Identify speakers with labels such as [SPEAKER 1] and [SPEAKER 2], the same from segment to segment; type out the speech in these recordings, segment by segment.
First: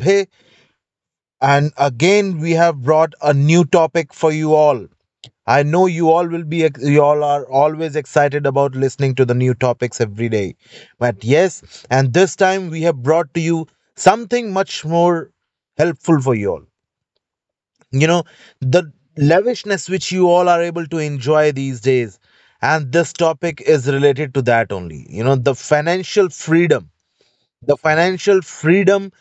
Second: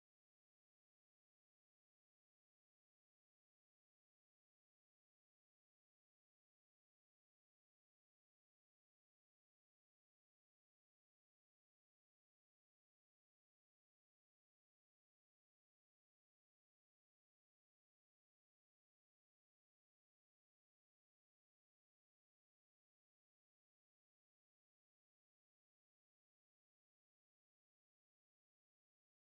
[SPEAKER 1] Abhay, and again we have brought a new topic for you all. I know you all are always excited about listening to the new topics every day. But yes, and this time we have brought to you something much more helpful for you all. You know, the lavishness which you all are able to enjoy these days, and this topic is related to that only. You know, the financial freedom,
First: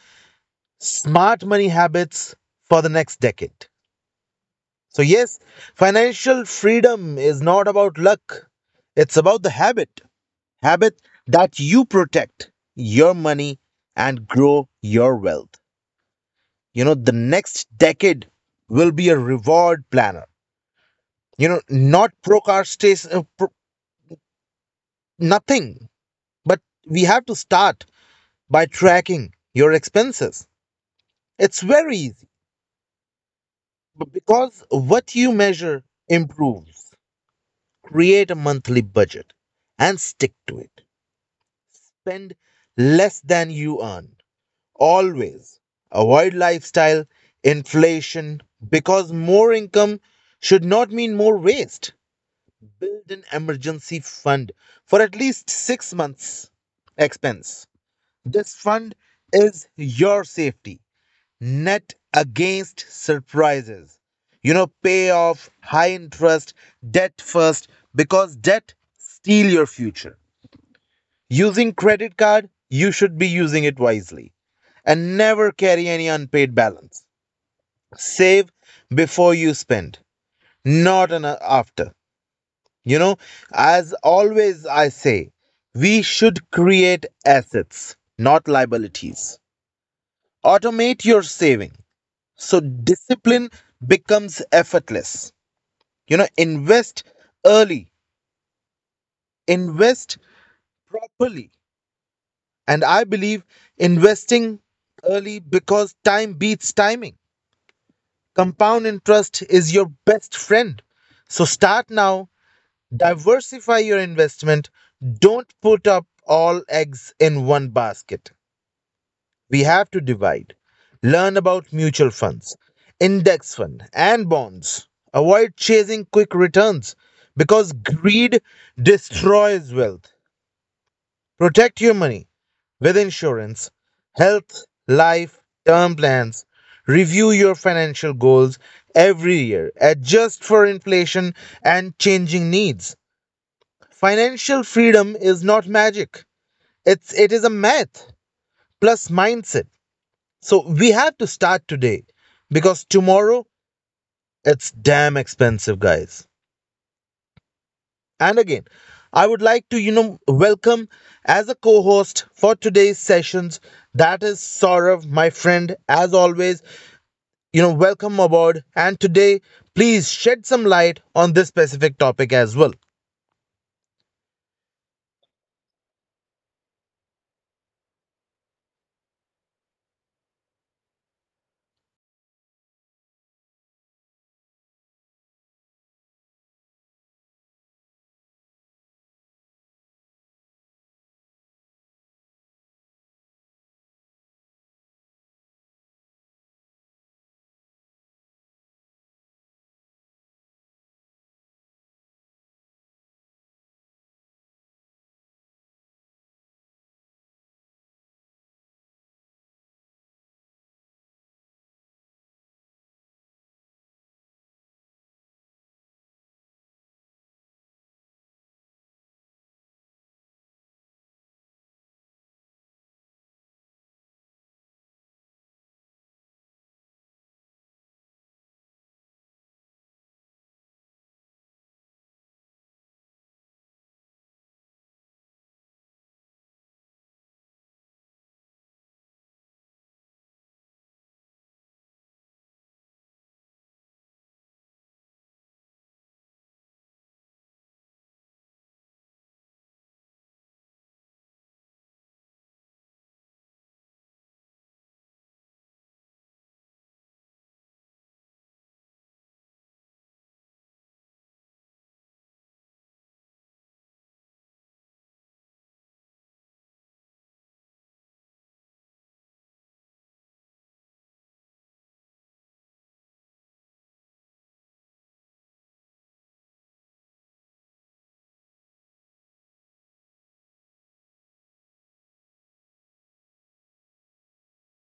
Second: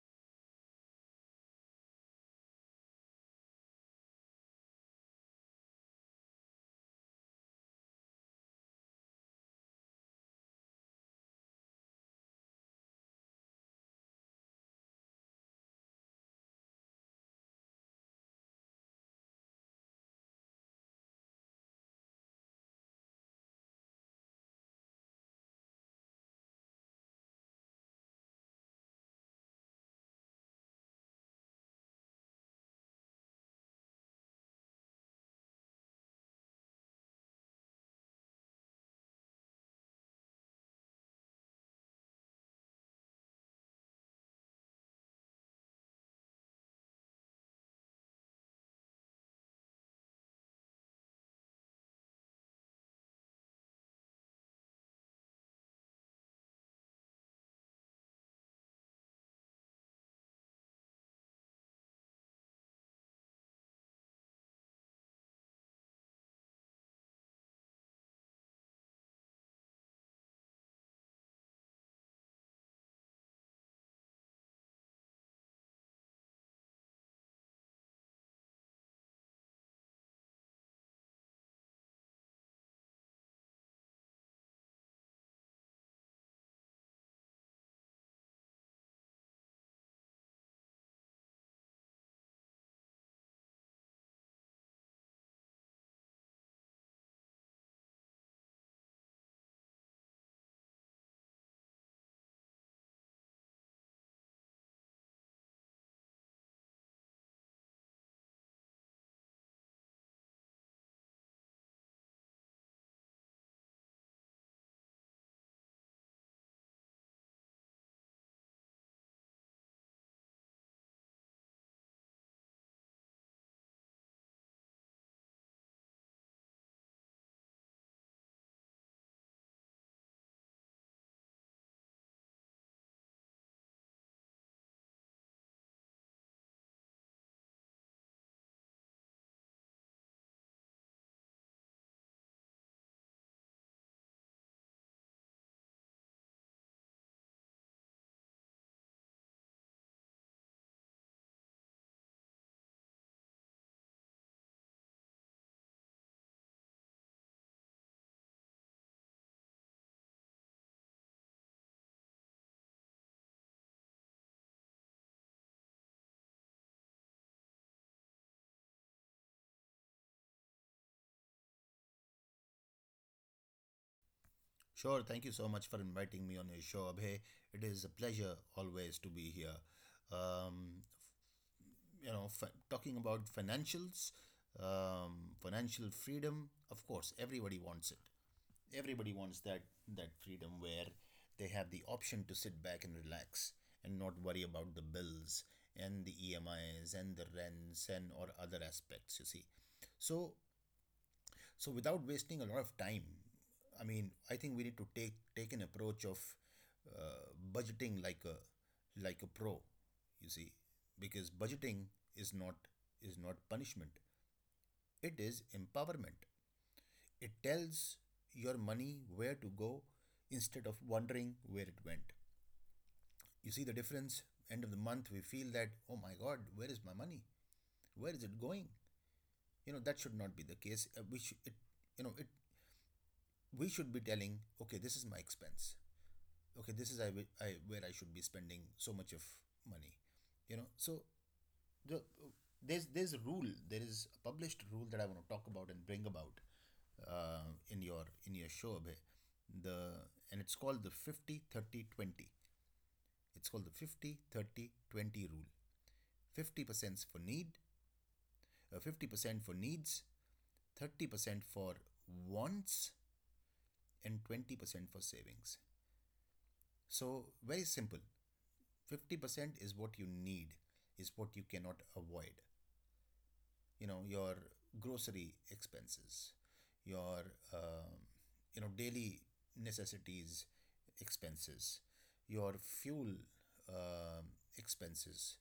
[SPEAKER 1] smart money habits for the next decade. So, yes, financial freedom is not about luck, it's about the habit. Habit that you protect your money and grow your wealth. You know, the next decade will be a reward planner. You know, not procrastination, pro- nothing, but we have to start by tracking your expenses. It's very easy because what you measure improves. Create a monthly budget and stick to it. Spend less than you earn. Always avoid lifestyle inflation, because more income should not mean more waste. Build an emergency fund for at least 6 months' expense. This fund is your safety net against surprises. You know, pay off high interest debt first, because debt steal your future. Using credit card, you should be using it wisely and never carry any unpaid balance. Save before you spend, not an after. You know, as always I say, we should create assets, not liabilities. Automate your saving, so discipline becomes effortless. You know, invest early, invest properly. And I believe investing early, because time beats timing. Compound interest is your best friend, so start now. Diversify your investment. Don't put up all eggs in one basket, we have to divide. Learn about mutual funds, index fund, and bonds. Avoid chasing quick returns because greed destroys wealth. Protect your money with insurance, health, life, term plans. Review your financial goals every year. Adjust for inflation and changing needs. Financial freedom is not magic. It is a math plus mindset. So we have to start today, because tomorrow it's damn expensive, guys. And again, I would like to, welcome as a co host for today's sessions. That is Saurav, my friend, as always. You know, welcome aboard. And today, please shed some light on this specific topic as well.
[SPEAKER 2] Sure, thank you so much for inviting me on your show, Abhay. It is a pleasure always to be here. Um, Talking about financials, financial freedom. Of course, everybody wants it. Everybody wants that freedom where they have the option to sit back and relax and not worry about the bills and the EMIs and the rents and or other aspects. You see, so so without wasting a lot of time, I mean, I think we need to take an approach of uh, budgeting like a pro, you see, because budgeting is not is not punishment. It is empowerment. It tells your money where to go instead of wondering where it went. You see the difference. End of the month, we feel that oh my God, where is my money? Where is it going? You know that should not be the case. Which it you know it We should be telling okay this is my expense, okay this is I where I should be spending so much of money, you know. So the, there's a rule, there is a published rule that I want to talk about and bring about in your show, Abhay. The and It's called the 50 30 20. It's called the 50 30 20 rule. 50% for need 50% for needs, 30% for wants, and 20% for savings. So very simple. 50% is what you need, is what you cannot avoid. You know, your grocery expenses, your, um you know, daily necessities expenses, your fuel expenses.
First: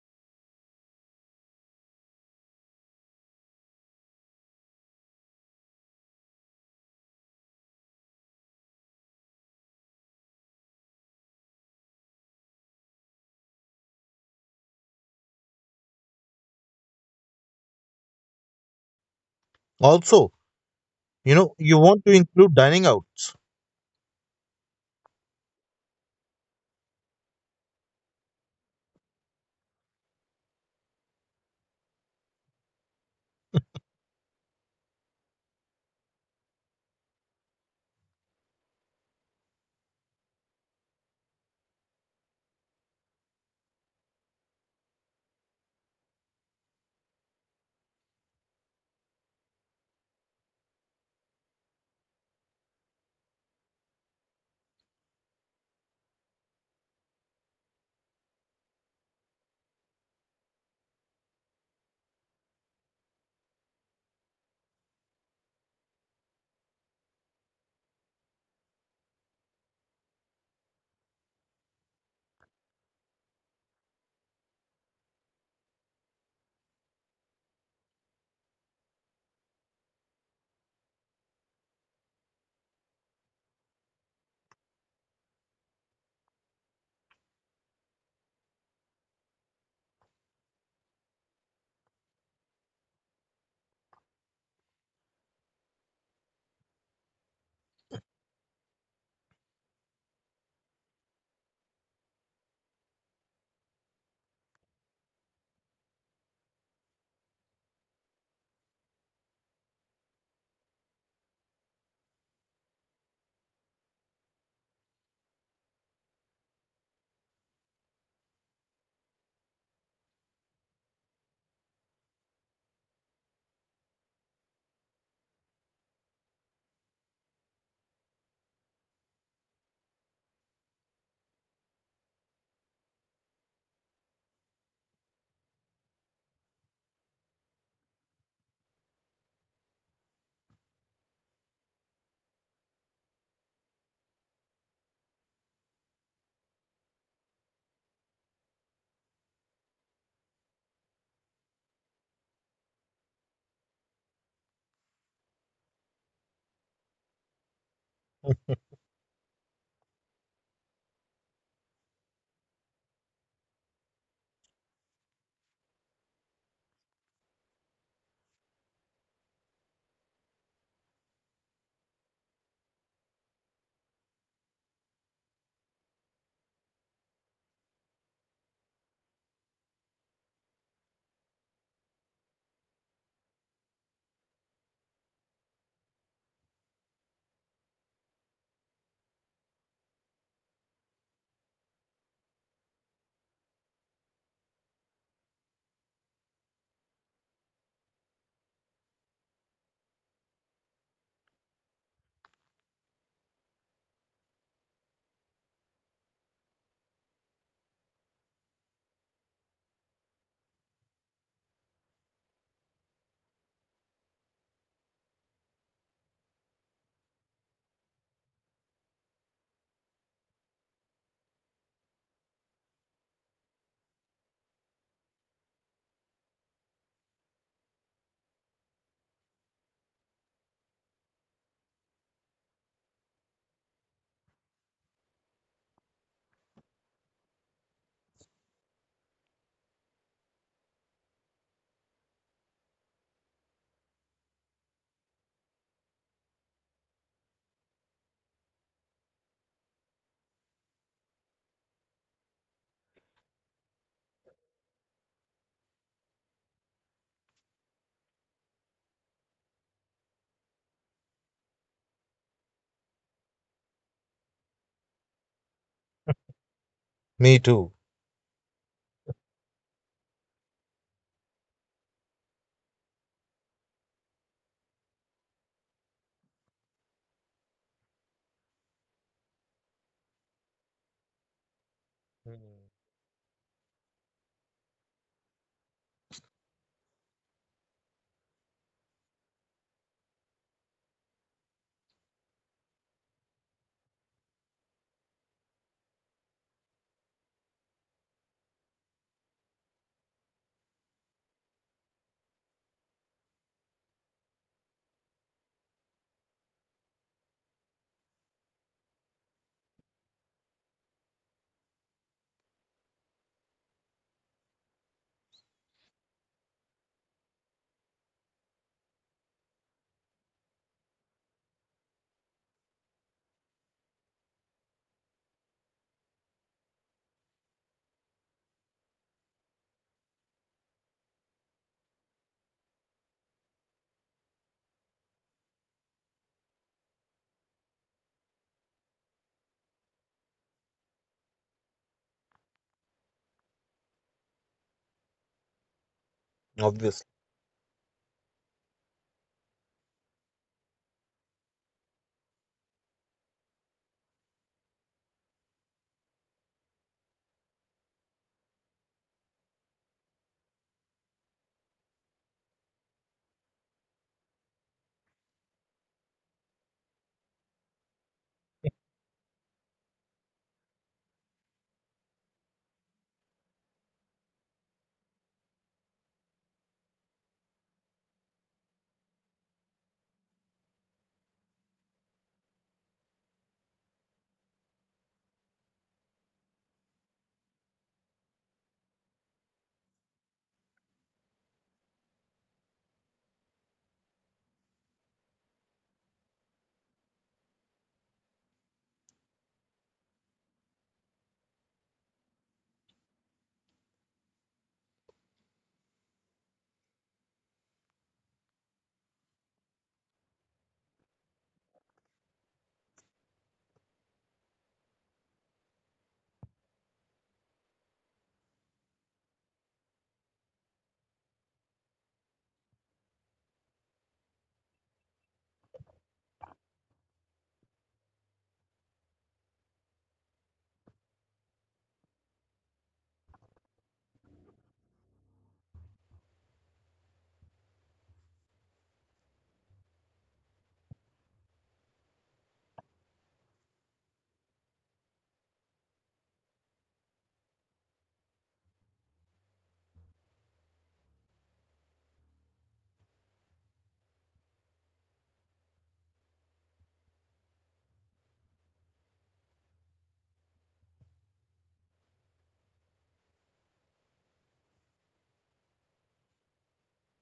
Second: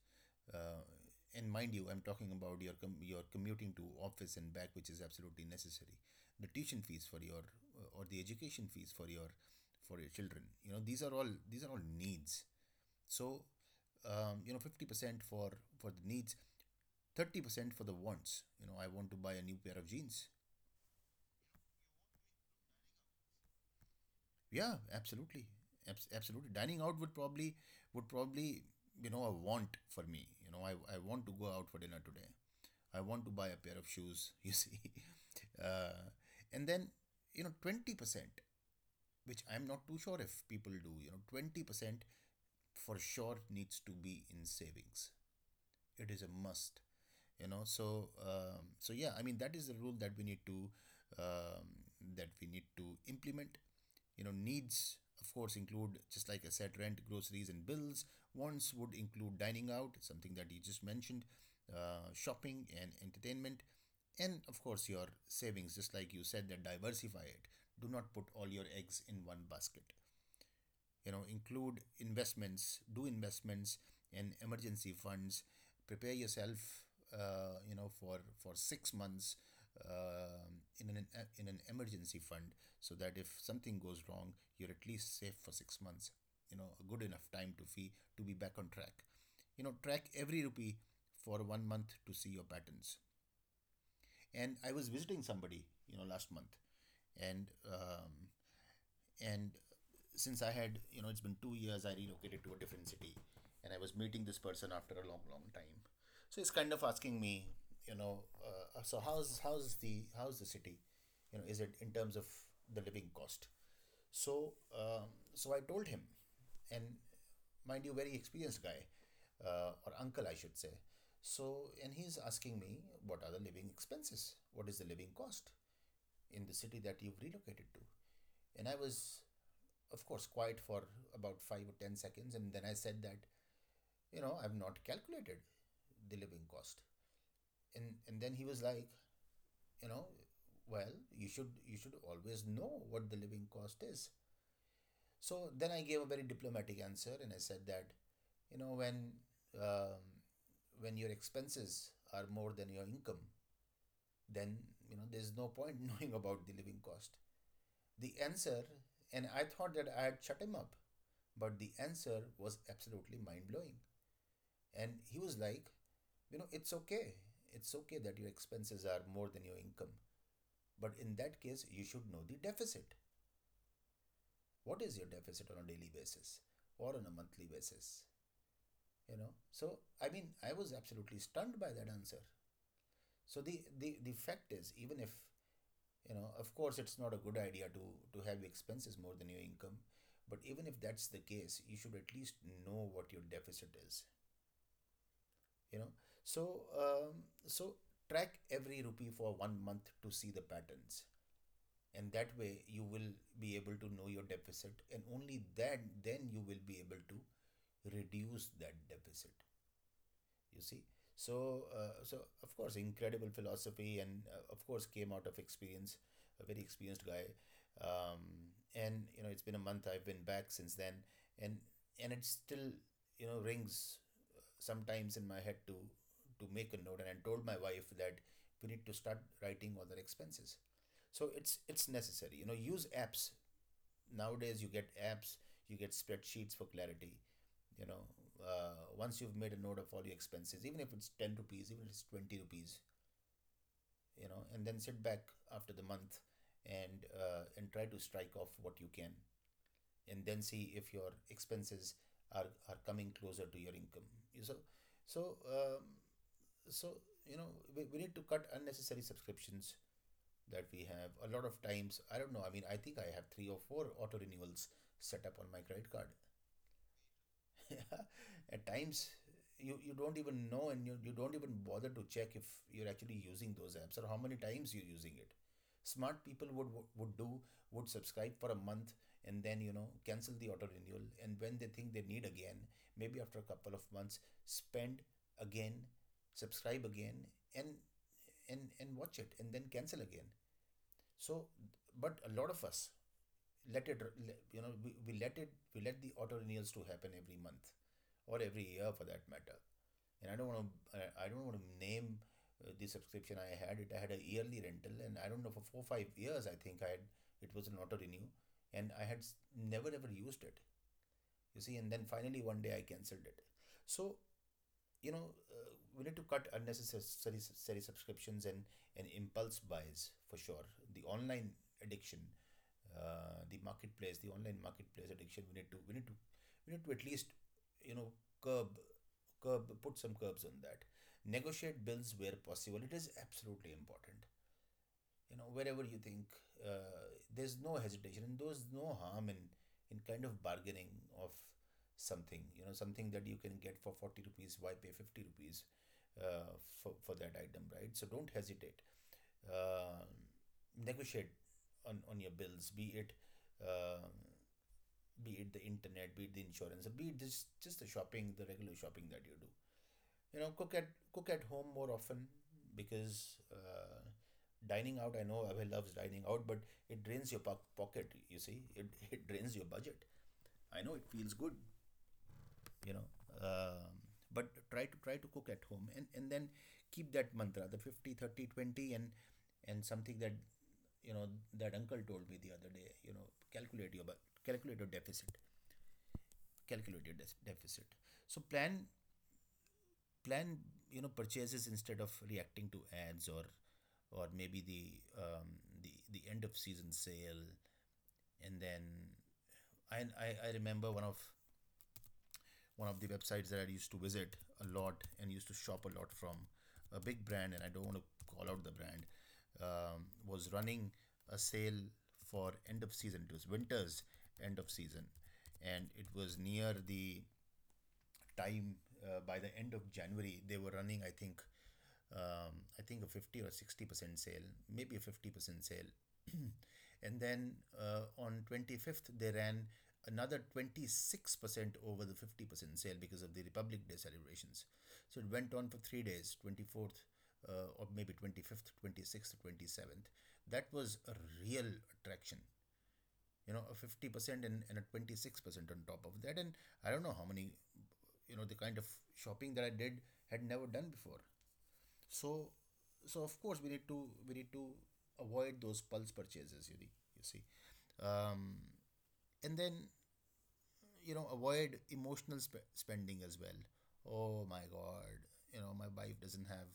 [SPEAKER 2] Uh, and mind you, I'm talking about your commuting to office and back, which is absolutely necessary. The tuition fees for your, or the education fees for your children. You know, these are all needs. So, you know, 50% for the needs, 30% for the wants. You know, I want to buy a new pair of jeans.
[SPEAKER 1] Also, you know, you want to include dining outs.
[SPEAKER 2] Yeah, absolutely. Absolutely. Dining out would probably, you know, a want for me. You know, I want to go out for dinner today. I want to buy a pair of shoes, you see. Uh, and then, you know, 20%, which I'm not too sure if people do, you know, 20% for sure needs to be in savings. It is a must, you know. So so yeah, I mean that is the rule that we need to, um, that we need to implement. You know, needs of course include just like I said rent, groceries, and bills. Wants would include dining out, something that you just mentioned, shopping and entertainment. And of course your savings, just like you said, that diversify it. Do not put all your eggs in one basket. You know, include investments, do investments and emergency funds. Prepare yourself, you know, for 6 months, uh, in an in an emergency fund, so that if something goes wrong you're at least safe for 6 months. You know, a good enough time to fee to be back on track. You know, track every rupee for 1 month to see your patterns. And I was visiting somebody, you know, last month, and um, and since I had, you know, it's been 2 years, I relocated to a different city, and I was meeting this person after a long, long time. So he's kind of asking me, you know, so how's the how's the city, you know, is it in terms of the living cost? So so I told him, and mind you, very experienced guy, or uncle, I should say. So and he's asking me what are the living expenses? What is the living cost in the city that you've relocated to? And I was of course quiet for about 5 or 10 seconds, and then I said that, you know, I've not calculated the living cost. And then he was like, you know, well, you should always know what the living cost is. So then I gave a very diplomatic answer, and I said that, you know, um, when your expenses are more than your income, then you know there's no point knowing about the living cost the answer, and I thought that I had shut him up, but the answer was absolutely mind blowing. And he was like, you know, it's okay. It's okay that your expenses are more than your income. But in that case, you should know the deficit. What is your deficit on a daily basis or on a monthly basis? You know, so I mean, I was absolutely stunned by that answer. So the fact is, even if, you know, of course it's not a good idea to have expenses more than your income, but even if that's the case you should at least know what your deficit is, you know. So so track every rupee for 1 month to see the patterns, and that way you will be able to know your deficit, and only that then you will be able to reduce that deficit, you see. So so of course incredible philosophy, and of course came out of experience, a very experienced guy. um, and you know it's been a month I've been back since then, and and it still, you know, rings sometimes in my head to make a note, and I told my wife that we need to start writing all the expenses. So it's necessary, you know, use apps. Nowadays you get apps, you get spreadsheets for clarity, you know. Once you've made a note of all your expenses, even if it's 10 rupees, even if it's 20 rupees, you know, and then sit back after the month, and try to strike off what you can, and then see if your expenses are coming closer to your income. So so um, so you know, we need to cut unnecessary subscriptions that we have a lot of times. I don't know, I mean I think I have three or four auto renewals set up on my credit card.
[SPEAKER 1] Me too.
[SPEAKER 2] Yeah, at times you don't even know, and you don't even bother to check if you're actually using those apps or how many times you're using it. Smart people would would do, would subscribe for a month and then you know cancel the auto renewal, and when they think they need
[SPEAKER 1] Mm.
[SPEAKER 2] again, maybe after a couple of months, spend again, subscribe again and and watch it and then cancel again. So, but a lot of us let it, you know, we let it we let the auto renewals to happen every month or every year for that matter. And I don't want to I don't want to name the subscription. I had it, I had a yearly rental and I don't know for 4 or 5 years, I think I had, it was an auto renew, and I had never ever used it, you see, and then finally one day I cancelled it. So you know, uh, we need to cut unnecessary necessary subscriptions and impulse buys for sure. The online addiction, the marketplace, the online marketplace addiction, we need to we need to at least, you know, curb curb, put some curbs on that. Negotiate bills where possible, it is absolutely important. You know, wherever you think, uh, there's no hesitation and there's no harm in kind of bargaining of something. You know, something that you can get for 40 rupees why pay 50 rupees, uh,
[SPEAKER 1] Obviously.
[SPEAKER 2] for that item, right? So don't hesitate, uh, negotiate on your bills, um be it the internet, be it the insurance, or be it just the shopping, the regular shopping that you do. You know, cook at home more often, because dining out, I know Abhay loves dining out, but it drains your pocket, you see, it drains your budget. I know it feels good, you know. um, but try to try to cook at home, and then keep that mantra, the 50, 30, 20, and something that, you know, that uncle told me the other day, you know, calculate your calculate your deficit, calculate your deficit. So plan, plan you know, purchases instead of reacting to ads or maybe the, um, the end of season sale. And then I remember one of the websites that I used to visit a lot and used to shop a lot from, a big brand, and I don't want to call out the brand. Was running a sale for end of season, it was winter's end of season, and it was near the time. By the end of January, they were running, I think a 50 or 60% sale, maybe a 50% sale. And then on 25th, they ran another 26% over the 50% sale because of the Republic Day celebrations. So it went on for 3 days, 24th. Or maybe 25th, 26th, 27th. That was a real attraction, you know, a 50% and a 26% on top of that. And I don't know how many, you know, the kind of shopping that I did had never done before. So, so of course we need to avoid those pulse purchases, you see. Um, and then, you know, avoid emotional spending as well. Oh my God, you know, my wife doesn't have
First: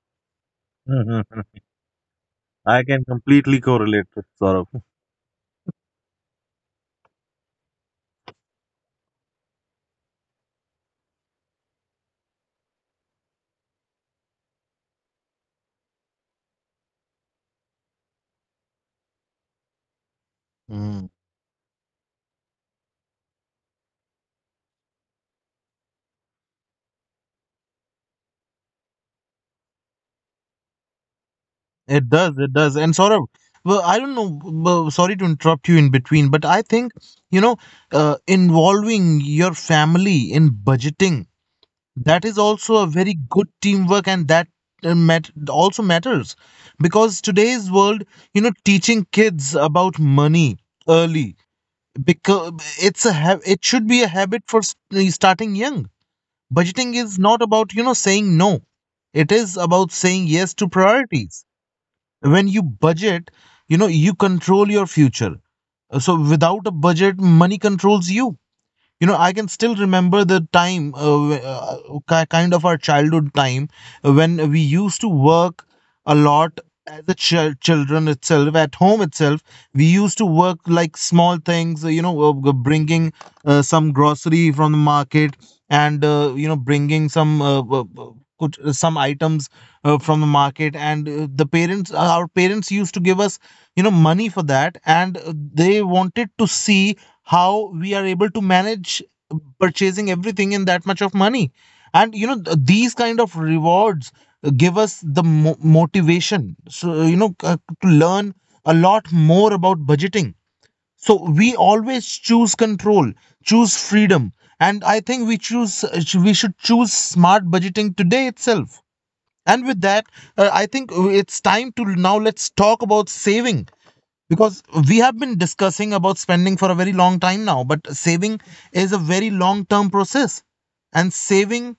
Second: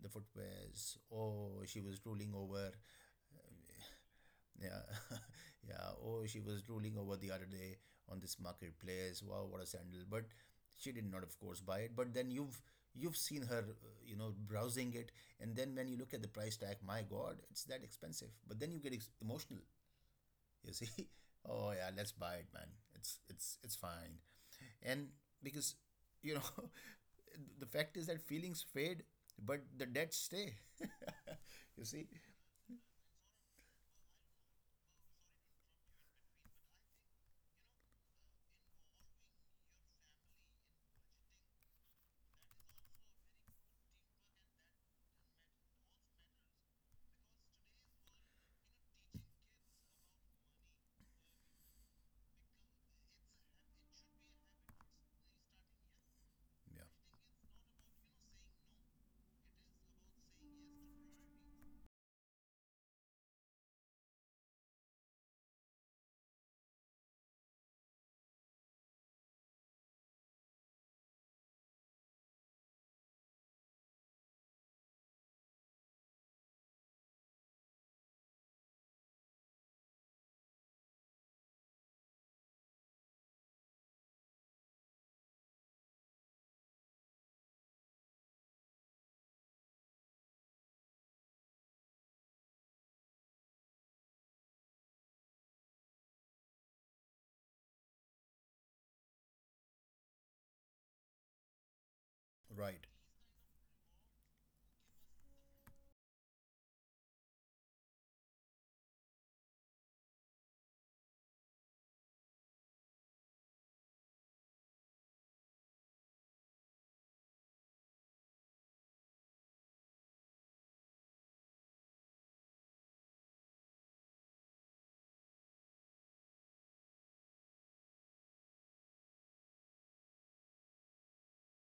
[SPEAKER 2] the footwears.
[SPEAKER 1] Mhm.
[SPEAKER 2] Oh, she was drooling over.
[SPEAKER 1] I can completely correlate with Saurabh.
[SPEAKER 2] Yeah, yeah. Oh, she was drooling over the other day on this marketplace. Wow, what a sandal! But she did not, of course, buy it. But then you've seen her, you know, browsing it, and then when you look at the price tag, my God, it's that expensive. But then you get emotional. You
[SPEAKER 1] Mm.
[SPEAKER 2] see, oh yeah, let's buy it, man. It's fine, and because, you know, the fact is that feelings fade, but the debts stay. You
[SPEAKER 1] It
[SPEAKER 2] see.
[SPEAKER 1] does, it does. And Saurabh, well, I don't know, well, sorry to interrupt you in between, but I think, you know, involving your family in budgeting, that is also a very good teamwork. And that also matters, because today's world, you know, teaching kids about money early, because it should be a habit, starting young.
[SPEAKER 2] Yeah.
[SPEAKER 1] Budgeting is not about, you know, saying no, it is about saying yes to priorities. When you budget, you know, you control your future. So without a budget, money controls you. You know, I can still remember the time, kind of our childhood time, when we used to work a lot as a children. Itself at home itself, we used to work, like, small things, bringing some grocery from the market, and, bringing some some items from the market. And, the parents our parents used to give us, you know, money for that. And, they wanted to see how we are able to manage purchasing everything in that much of money. And, you know,
[SPEAKER 2] Right.
[SPEAKER 1] these kind of rewards give us the motivation, so, you know, to learn a lot more about budgeting. So we always choose control, choose freedom. And I think we choose we should choose smart budgeting today itself. And with that, I think it's time to now, let's talk about saving. Because we have been discussing about spending for a very long time now, but saving is a very long term process. And saving,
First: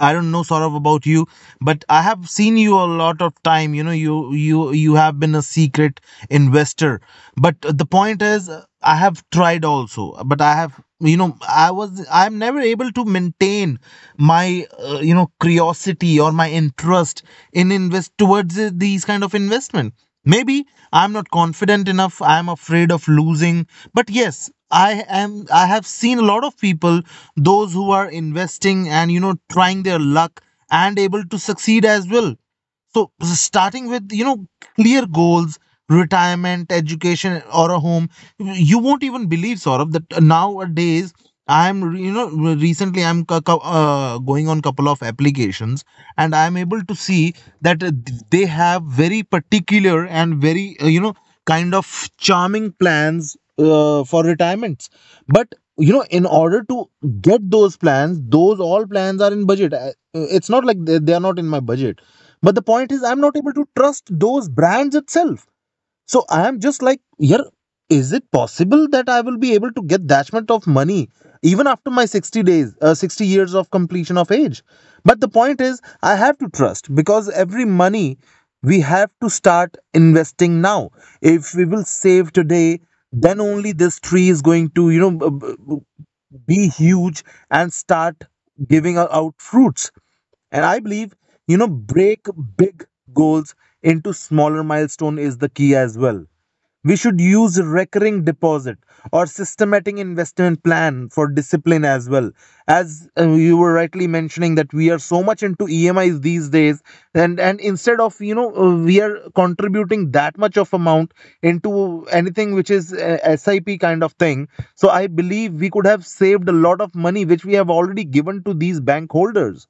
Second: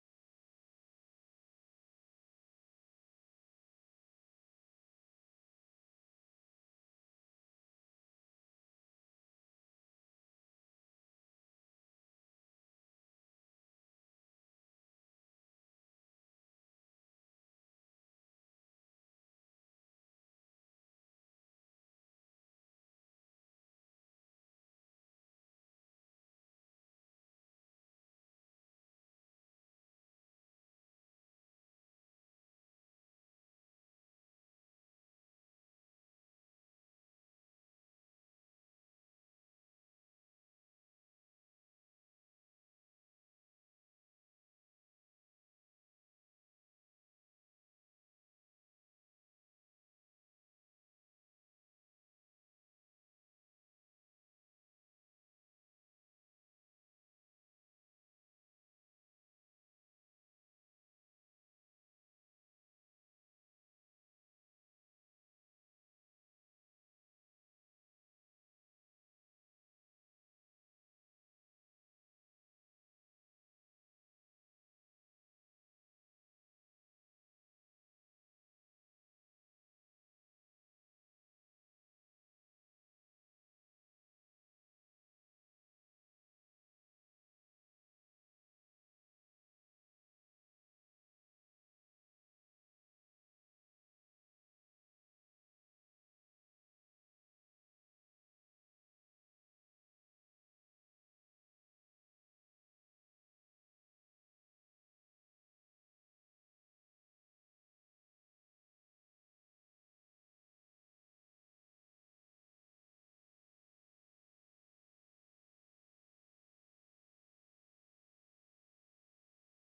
[SPEAKER 1] I don't know, Saurabh, about you, but I have seen you a lot of time. You know, you have been a secret investor. But the point is, I have tried also, but I'm never able to maintain my, curiosity or my interest in invest towards these kind of investment. Maybe I'm not confident enough. I'm afraid of losing. But yes, I have seen a lot of people, those who are investing and, you know, trying their luck and able to succeed as well. So starting with, you know, clear goals, retirement, education or a home. You won't even believe, Saurabh, that nowadays I'm you know recently I'm going on couple of applications, and I'm able to see that, they have very particular and very, kind of charming plans for retirements. But you know, in order to get those plans, those all plans are in budget. It's not like they are not in my budget, but the point is, I'm not able to trust those brands itself. So I am just like, here. Is it possible that I will be able to get that much of money even after my 60 days, 60 years of completion of age? But the point is, I have to trust, because every money we have to start investing now. If we will save today, then only this tree is going to, you know, be huge and start giving out fruits. And I believe, you know, break big goals into smaller milestone is the key as well. We should use recurring deposit or systematic investment plan for discipline as well. As, you were rightly mentioning that we are so much into EMIs these days, and instead of, we are contributing that much of amount into anything which is, SIP kind of thing. So I believe we could have saved a lot of money which we have already given to these bank holders.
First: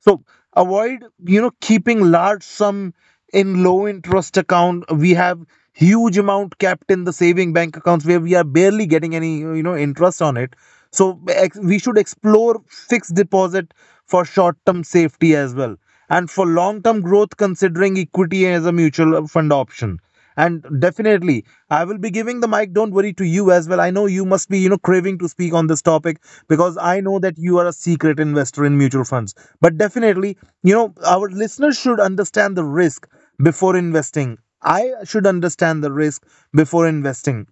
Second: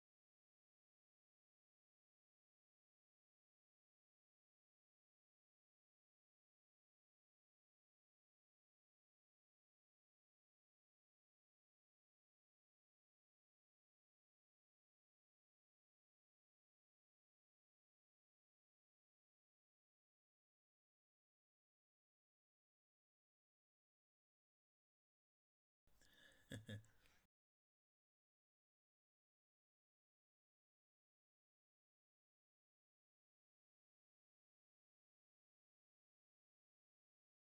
[SPEAKER 1] So avoid, you know, keeping large sum in low interest account. We have huge amount kept in the saving bank accounts where we are barely getting any, you know, interest on it. So we should explore fixed deposit for short term safety as well. And for long term growth, considering equity as a mutual fund option. And definitely, I will be giving the mic, don't worry, to you as well. I know you must be, you know, craving to speak on this topic, because I know that you are a secret investor in mutual funds. But definitely, you know, our listeners should understand the risk before investing. I should understand the risk before investing.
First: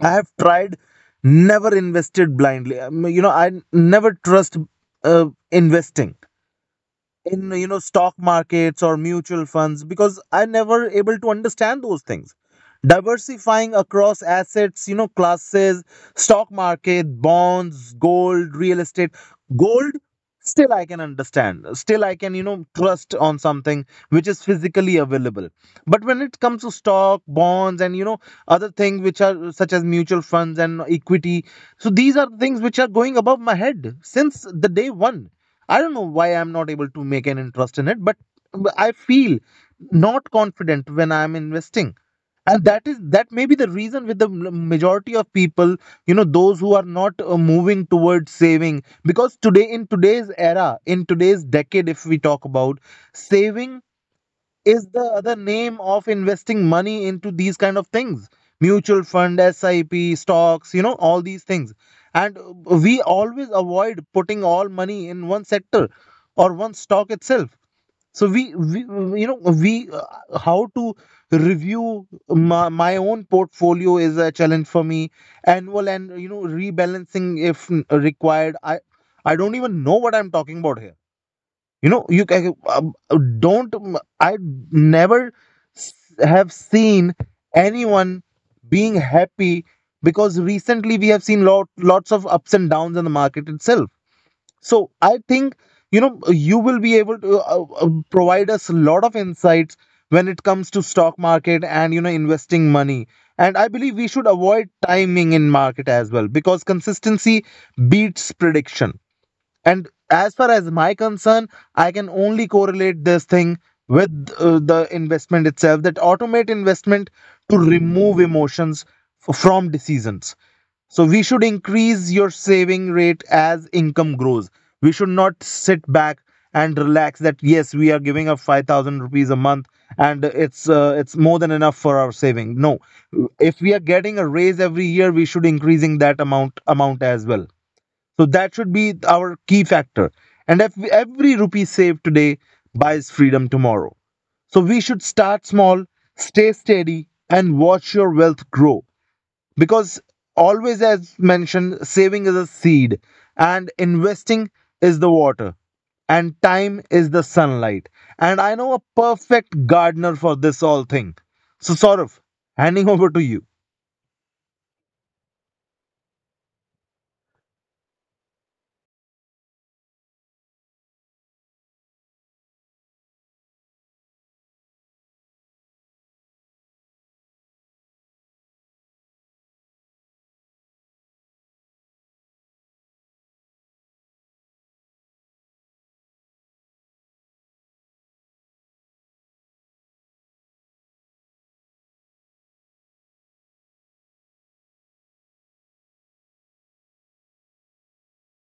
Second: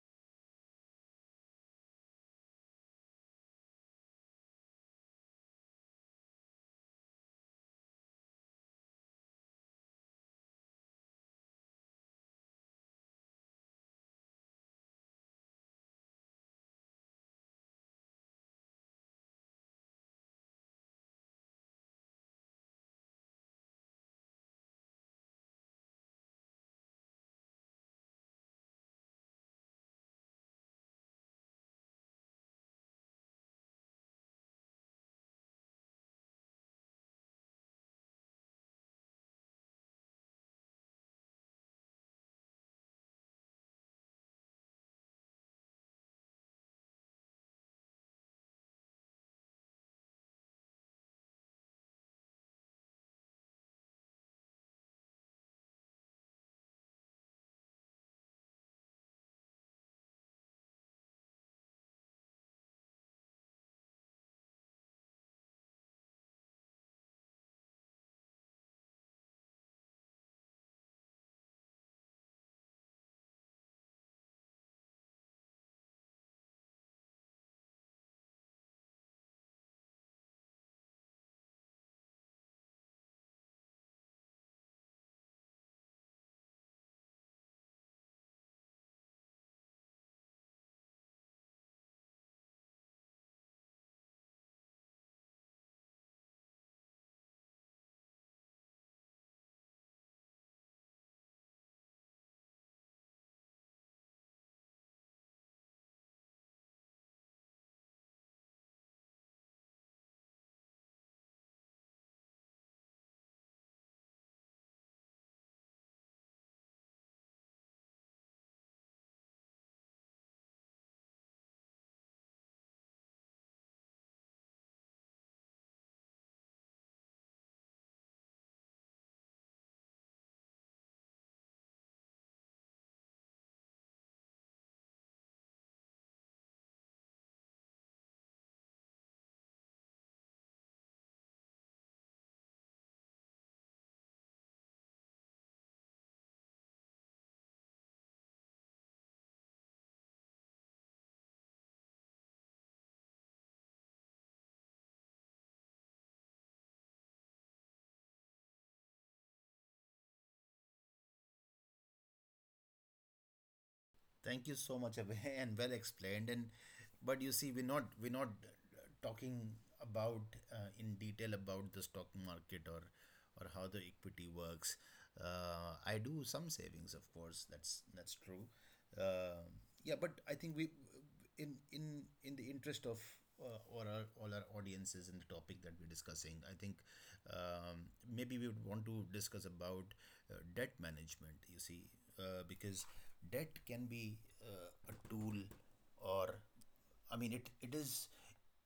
[SPEAKER 1] I have tried, never invested blindly. You know, I never trust, investing in, you know, stock markets or mutual funds, because I never able to understand those things. Diversifying across assets, you know, classes, stock market, bonds, gold, real estate. Gold, still I can understand, still I can, you know, trust on something which is physically available. But when it comes to stock, bonds, and, you know, other things which are such as mutual funds and equity, so these are things which are going above my head since the day one. I don't know why I'm not able to make an interest in it, but I feel not confident when I'm investing. And that is that may be the reason with the majority of people, you know, those who are not, moving towards saving. Because today, in today's era, in today's decade, if we talk about saving, is the other name of investing money into these kind of things, mutual fund, SIP, stocks, you know, all these things. And, we always avoid putting all money in one sector or one stock itself. So we you know, we how to review my own portfolio is a challenge for me, annual, and, you know, rebalancing if required. I don't even know what I'm talking about here, you know. You can don't I never s- have seen anyone being happy, because recently we have seen lots of ups and downs in the market itself. So I think, you know, you will be able to, provide us a lot of insights when it comes to stock market and, you know, investing money. And I believe we should avoid timing in market as well, because consistency beats prediction. And as far as my concern, I can only correlate this thing with, the investment itself, that automate investment to remove emotions from decisions. So we should increase your saving rate as income grows. We should not sit back and relax that yes, we are giving up 5000 rupees a month, and it's more than enough for our saving. No. If we are getting a raise every year, we should increasing that amount as well, so that should be our key factor. And if every rupee saved today buys freedom tomorrow. So we should start small, stay steady, and watch your wealth grow. Because always, as mentioned, saving is a seed, and investing is the water, and time is the sunlight. And I know a perfect gardener for this all thing. So, Saurav, handing over to you.
[SPEAKER 2] Thank you so much, Abhay, and well explained. And but you see, we're not talking about, in detail, about the stock market or how the equity works. I do some savings, of course. That's true. Uh, yeah, but I think we, in the interest of, all our audiences, in the topic that we're discussing, I think, um, maybe we would want to discuss about, debt management. You see, because debt can be, a tool, or I mean, it is.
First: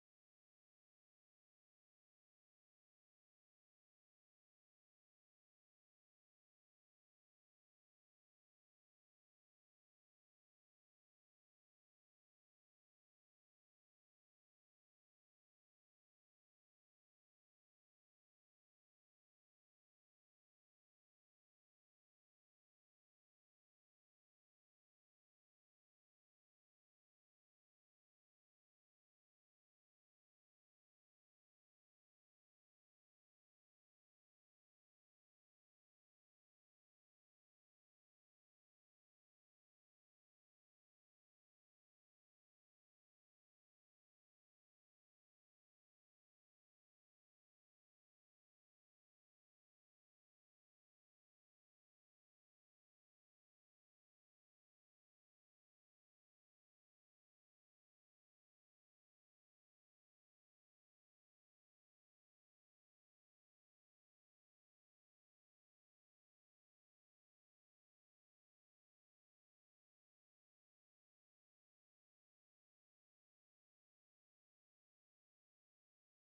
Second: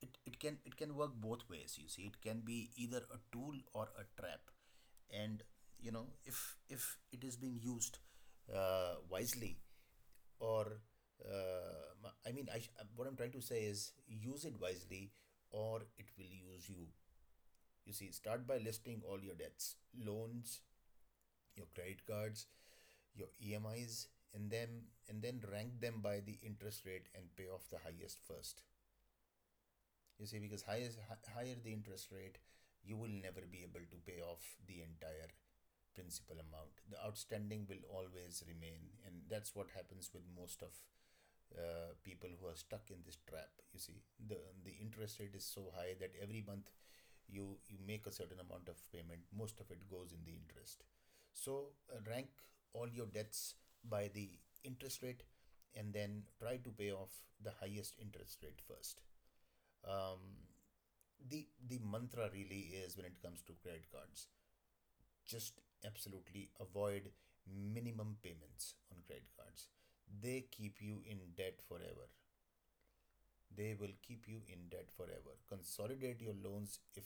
[SPEAKER 2] It can work both ways, you see. It can be either a tool or a trap, and, you know, if it is being used, wisely, or, I mean, what I'm trying to say is use it wisely, or it will use you. You see, start by listing all your debts, loans, your credit cards, your EMIs, and then rank them by the interest rate and pay off the highest first. You see, because higher the interest rate, you will never be able to pay off the entire principal amount. The outstanding will always remain, and that's what happens with most of, people who are stuck in this trap. You see, the the interest rate is so high that every month you make a certain amount of payment. Most of it goes in the interest. So rank all your debts by the interest rate, and then try to pay off the highest interest rate first. Um, the mantra really is, when it comes to credit cards, just absolutely avoid minimum payments on credit cards. They keep you in debt forever. They will keep you in debt forever. Consolidate your loans if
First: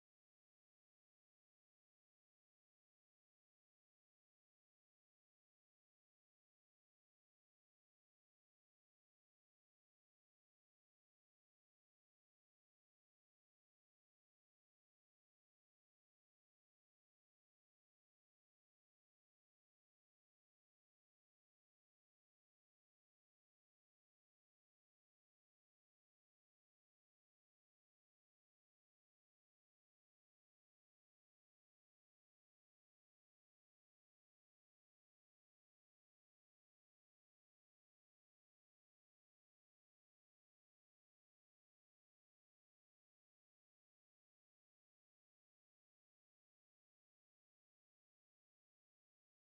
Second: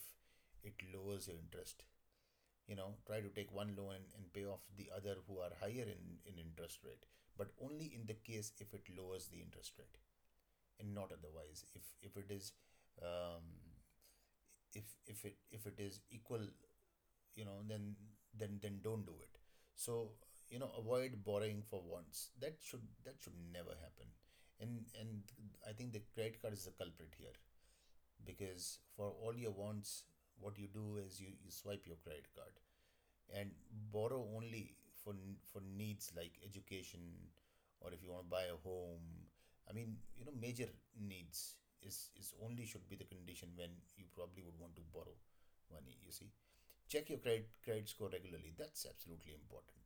[SPEAKER 2] it lowers your interest. You know, try to take one loan and pay off the other who are higher in interest rate, but only in the case if it lowers the interest rate, and not otherwise. If it is, um, if it is equal, you know, then don't do it. So, you know, avoid borrowing for wants. That should never happen. And I think the credit card is the culprit here, because for all your wants, what you do is you swipe your credit card and borrow only for for needs, like education or if you want to buy a home. I mean, you know, major needs is only should be the condition when you probably would want to borrow money, you see. Check your credit score regularly. That's absolutely important.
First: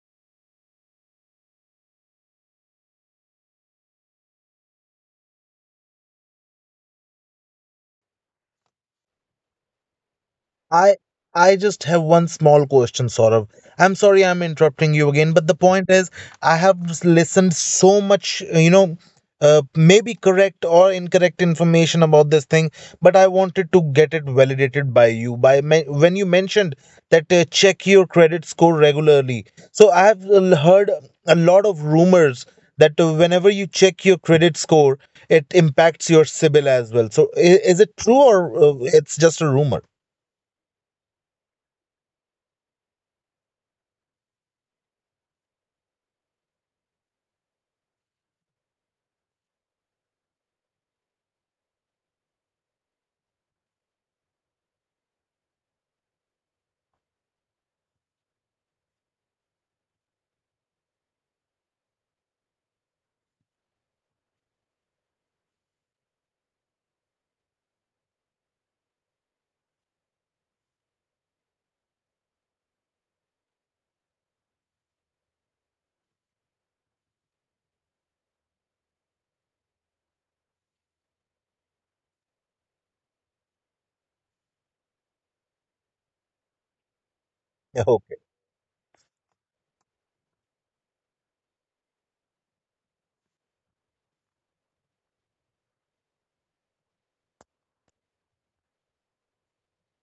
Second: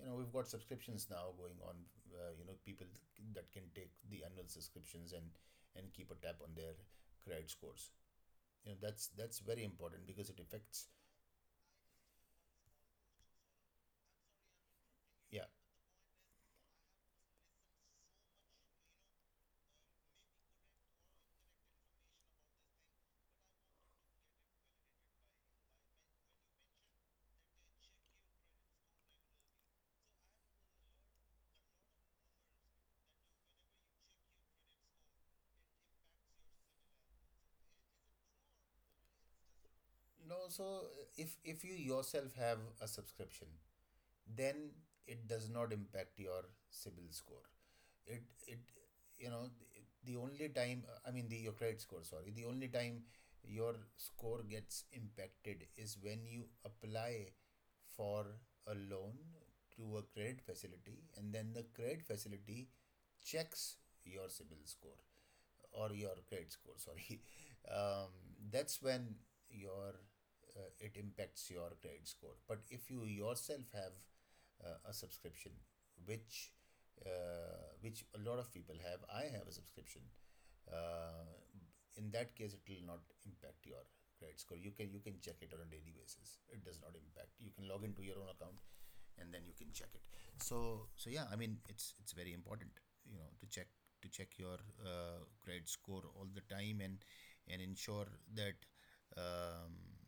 [SPEAKER 2] You know, we've got subscriptions now going on, you know, people that can take the annual subscriptions and keep a tab on their credit scores. You know, that's very important because it affects.
[SPEAKER 1] I I just have one small question, Saurav. I'm sorry I'm interrupting you again,
[SPEAKER 2] Yeah.
[SPEAKER 1] but the point is I have listened so much, maybe correct or incorrect information about this thing, but I wanted to get it validated by you. By when you mentioned that check your credit score regularly, so I have heard a lot of rumors that whenever you check your credit score, it impacts your CIBIL as well. So is it true, or it's just a rumor?
[SPEAKER 2] No, so, if you yourself have a subscription, then it does not impact your CIBIL score. It, you know, the only time, I mean, the your credit score, sorry, the only time your score gets impacted is when you apply for a loan to a credit facility, and then the credit facility checks your CIBIL score, or your credit score, sorry. um, that's when your it impacts your credit score. But if you yourself have, a subscription, which, a lot of people have - I have a subscription - uh, in that case it will not impact your credit score. You can check it on a daily basis. It does not impact. You can log into your own account and then you can check it. So yeah, I mean, it's very important, you know, to check your, credit score all the time, and ensure that, um,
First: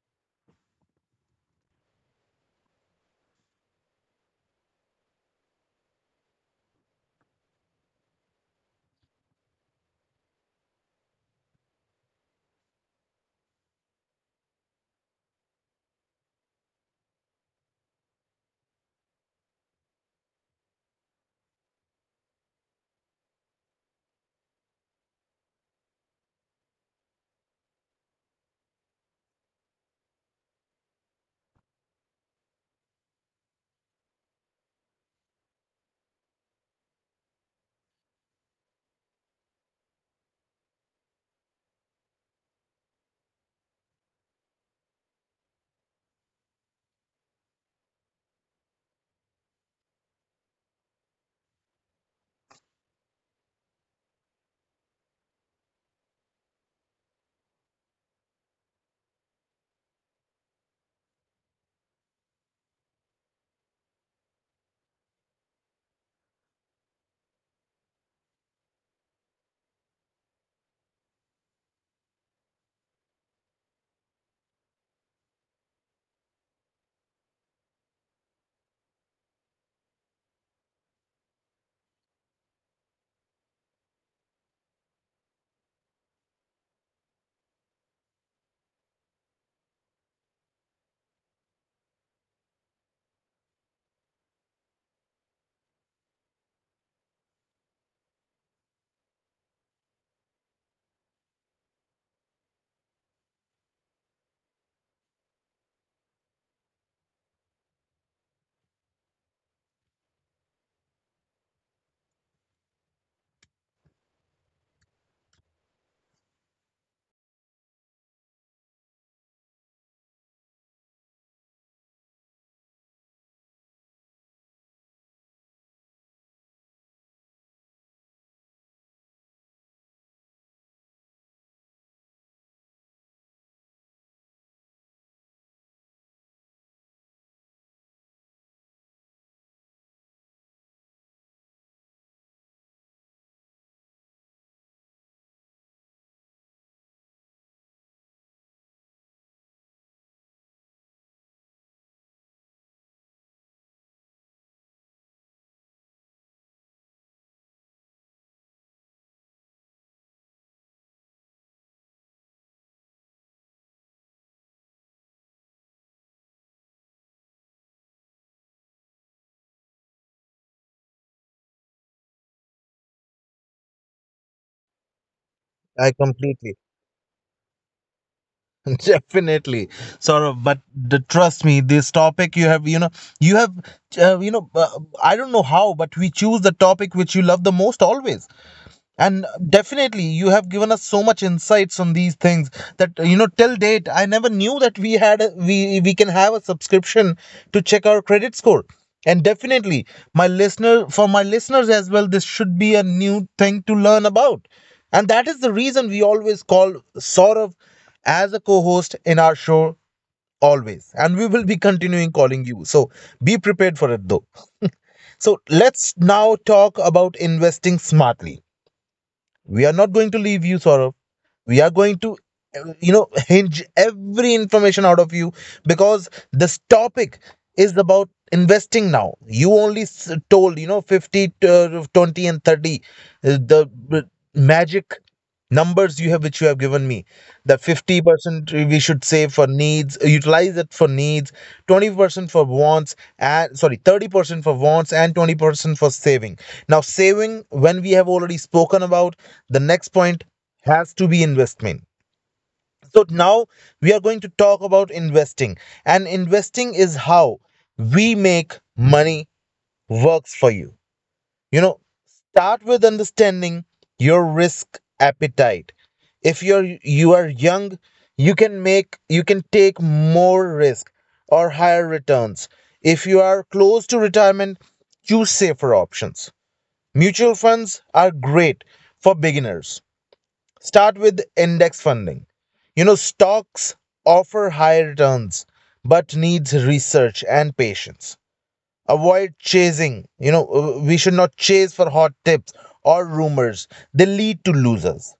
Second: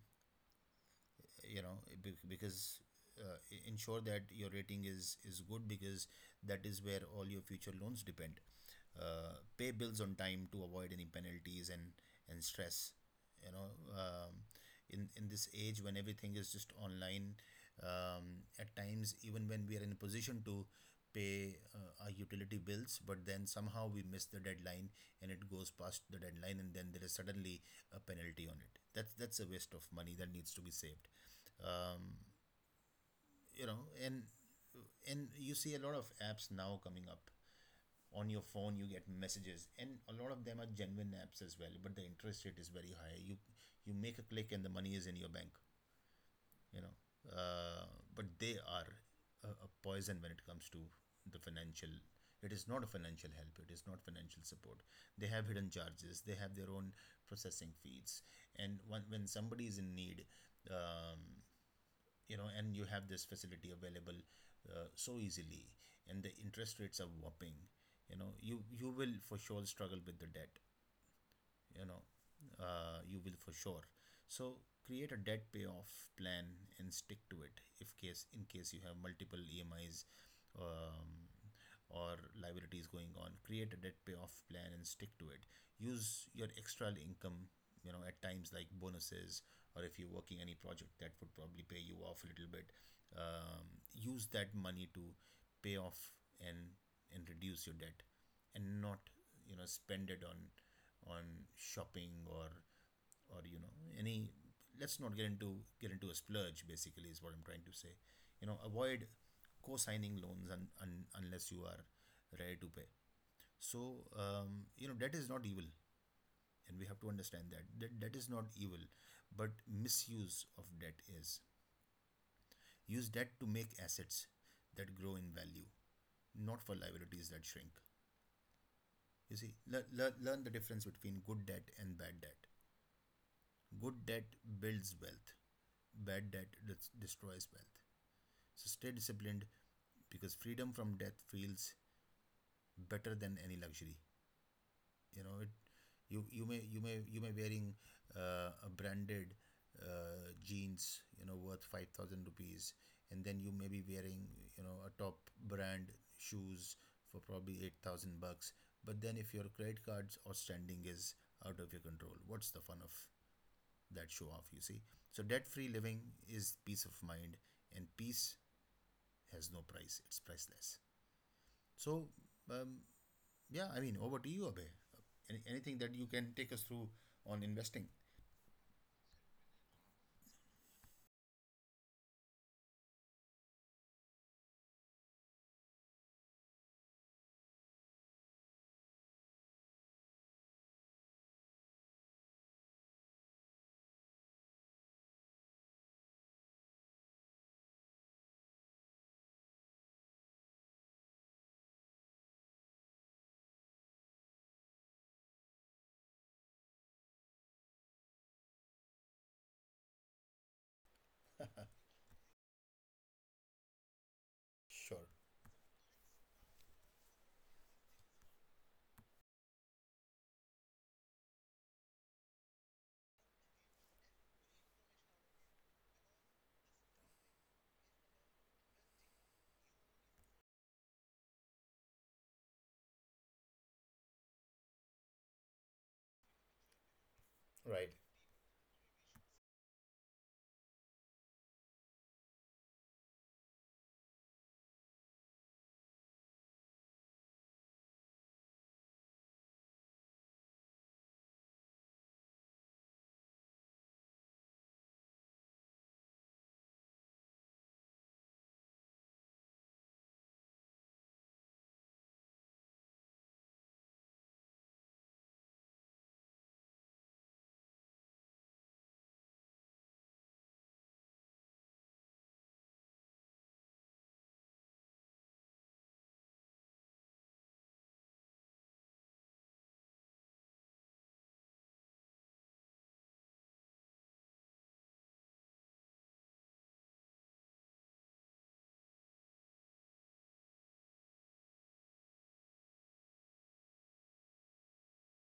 [SPEAKER 2] you know, because, uh, ensure that your rating is good, because that is where all your future loans depend. Pay bills on time to avoid any penalties and stress, you know. um, in this age when everything is just online, at times even when we are in a position to pay, our utility bills, but then somehow we miss the deadline, and it goes past the deadline, and then there is suddenly a penalty on it. That's a waste of money that needs to be saved. Um, you know, and you see a lot of apps now coming up on your phone. You get messages, and a lot of them are genuine apps as well, but the interest rate is very high. You make a click and the money is in your bank. You know, uh, but they are a poison when it comes to the financial. It is not a financial help, it is not financial support. They have hidden charges, they have their own processing fees. And when somebody is in need, um, you know, and you have this facility available, so easily, and the interest rates are whopping. You know, you will for sure struggle with the debt. You know, you will for sure. So, create a debt payoff plan and stick to it. If case in case you have multiple EMIs, um, or liabilities going on, create a debt payoff plan and stick to it. Use your extra income, you know, at times like bonuses, or if you're working any project that would probably pay you off a little bit. um, Use that money to pay off and and reduce your debt, and not, you know, spend it on shopping, or you know, any - let's not get into a splurge, basically, is what I'm trying to say. You know, avoid co-signing loans, unless you are ready to pay. So, you know, debt is not evil, and we have to understand that. That debt is not evil, but misuse of debt is. Use debt to make assets that grow in value, not for liabilities that shrink. You see, learn, learn, learn the difference between good debt and bad debt. Good debt builds wealth, bad debt destroys wealth. So stay disciplined, because freedom from debt feels better than any luxury. You know it. You may wearing, a branded, jeans, you know, worth 5,000 rupees, and then you may be wearing, you know, a top brand shoes for probably 8,000 bucks. But then if your credit cards outstanding is out of your control, what's the fun of that show off, you see? So debt free living is peace of mind, and peace has no price, it's priceless. So, um, yeah, I mean, over to you, Abhay. Anything that
[SPEAKER 1] I
[SPEAKER 2] you can take us through on investing?
[SPEAKER 1] definitely, Saurav. But trust me, this topic you have, you know, you have, uh, you know, uh, I don't know how, but we choose the topic which you love the most always, and definitely you have given us so much insights on these things, that you know, till date I never knew that we can have a subscription to check our credit score. And definitely my listeners as well, this should be a new thing to learn about. And that is the reason we always call Saurav as a co-host in our show, always, and we will be continuing calling you, so be prepared for it though.
[SPEAKER 2] Sure.
[SPEAKER 1] So let's now talk about investing smartly. We are not going to leave you, Sorrow. We are going to you know, hinge every information out of you, because this topic is about investing. Now you only told, you know, 50 to 20 and 30, the magic numbers you have which you have given me, that
[SPEAKER 2] Right.
[SPEAKER 1] 50% we should save for needs, utilize it for needs, 20% for wants, and sorry, 30% for wants, and 20% for saving. Now saving when we have already spoken about, the next point has to be investment. So now we are going to talk about investing, and investing is how we make money works for you, you know. Start with understanding your risk appetite. If you're you are young, you can take more risk or higher returns. If you are close to retirement, choose safer options. Mutual funds are great for beginners. Start with index funding. You know, stocks offer high returns but needs research and patience. Avoid chasing, you know, we should not chase for hot tips or rumors, they lead to losers.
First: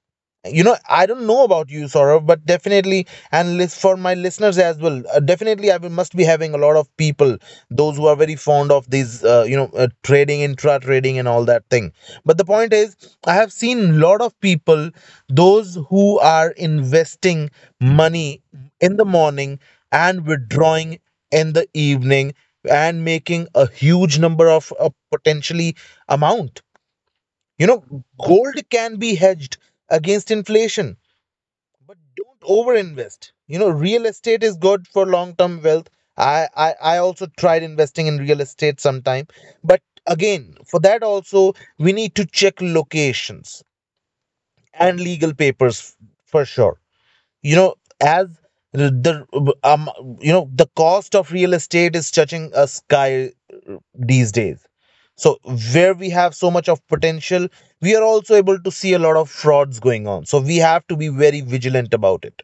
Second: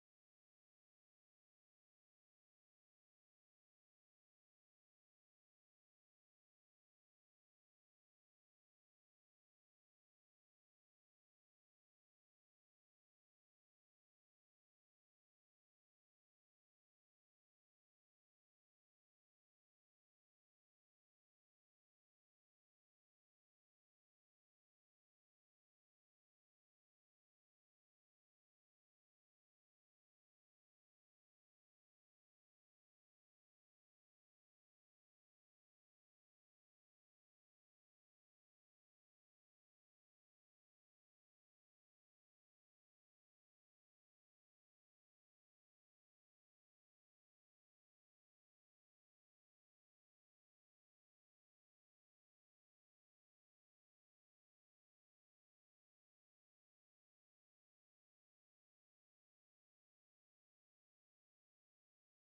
[SPEAKER 1] You know, I don't know about you, Saurav, but definitely, and list for my listeners as well, definitely must be having a lot of people those who are very fond of these, trading, intra trading, and all that thing. But the point is, I have seen lot of people those who are investing money in the morning and withdrawing in the evening, and making a huge number of potentially amount, you know. Gold can be hedged against inflation, but don't overinvest. You know, real estate is good for long term wealth. I also tried investing in real estate sometime, but again, for that also we need to check locations and legal papers for sure. You know, as the um you know, the cost of real estate is touching a sky these days. So where we have so much of potential, we are also able to see a lot of frauds going on, so we have to be very vigilant about it,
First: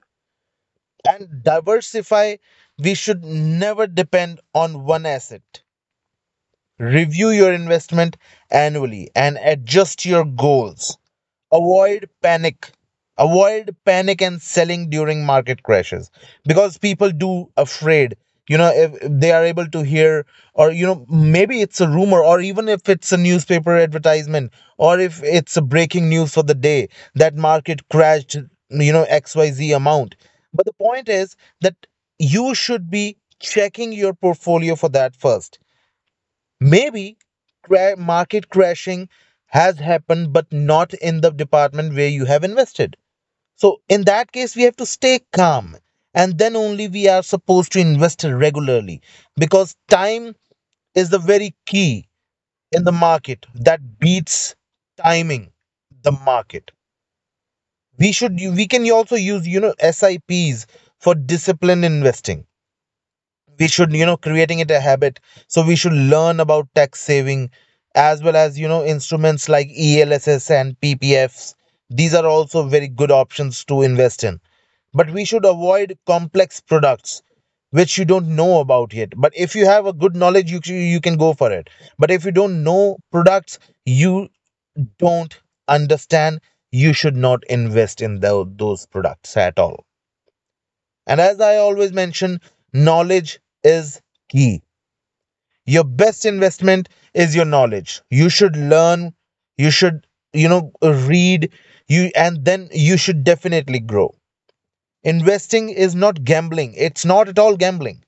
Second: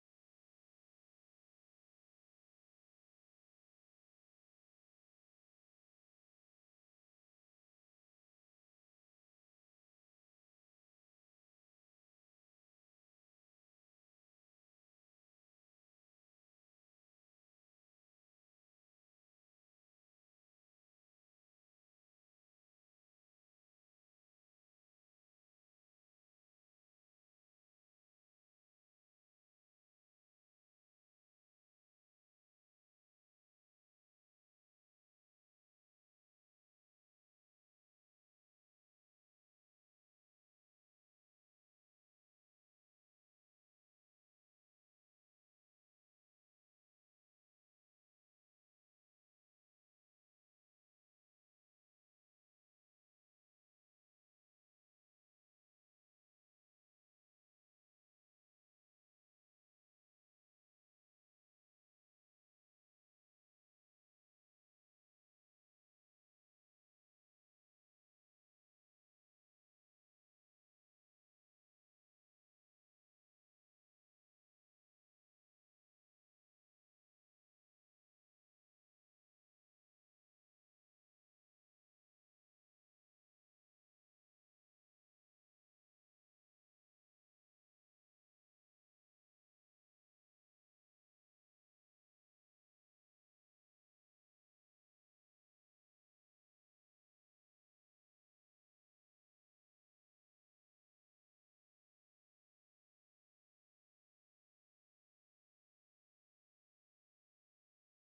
[SPEAKER 1] and diversify. We should never depend on one asset. Review your investment annually and adjust your goals. avoid panic Avoid panic and selling during market crashes, because people do afraid. You know, if they are able to hear or, you know, maybe it's a rumor, or even if it's a newspaper advertisement, or if it's a breaking news for the day that market crashed, you know, xyz amount. But the point is that you should be checking your portfolio for that first. Maybe market crashing has happened, but not in the department where you have invested. So, in that case, we have to stay calm, and then only we are supposed to invest regularly, because time is the very key in the market that beats timing the market. We can also use, you know, SIPs for disciplined investing. We should, you know, creating it a habit. So we should learn about tax saving as well as, you know, instruments like elss and ppfs. These are also very good options to invest in, but we should avoid complex products which you don't know about yet. But if you have a good knowledge, you can go for it. But if you don't know products, you don't understand, you should not invest in those products at all. And as I always mention, knowledge is key. Your best investment is your knowledge. You should learn, you should, you know, read, you and then you should definitely grow. Investing is not gambling. It's not at all gambling,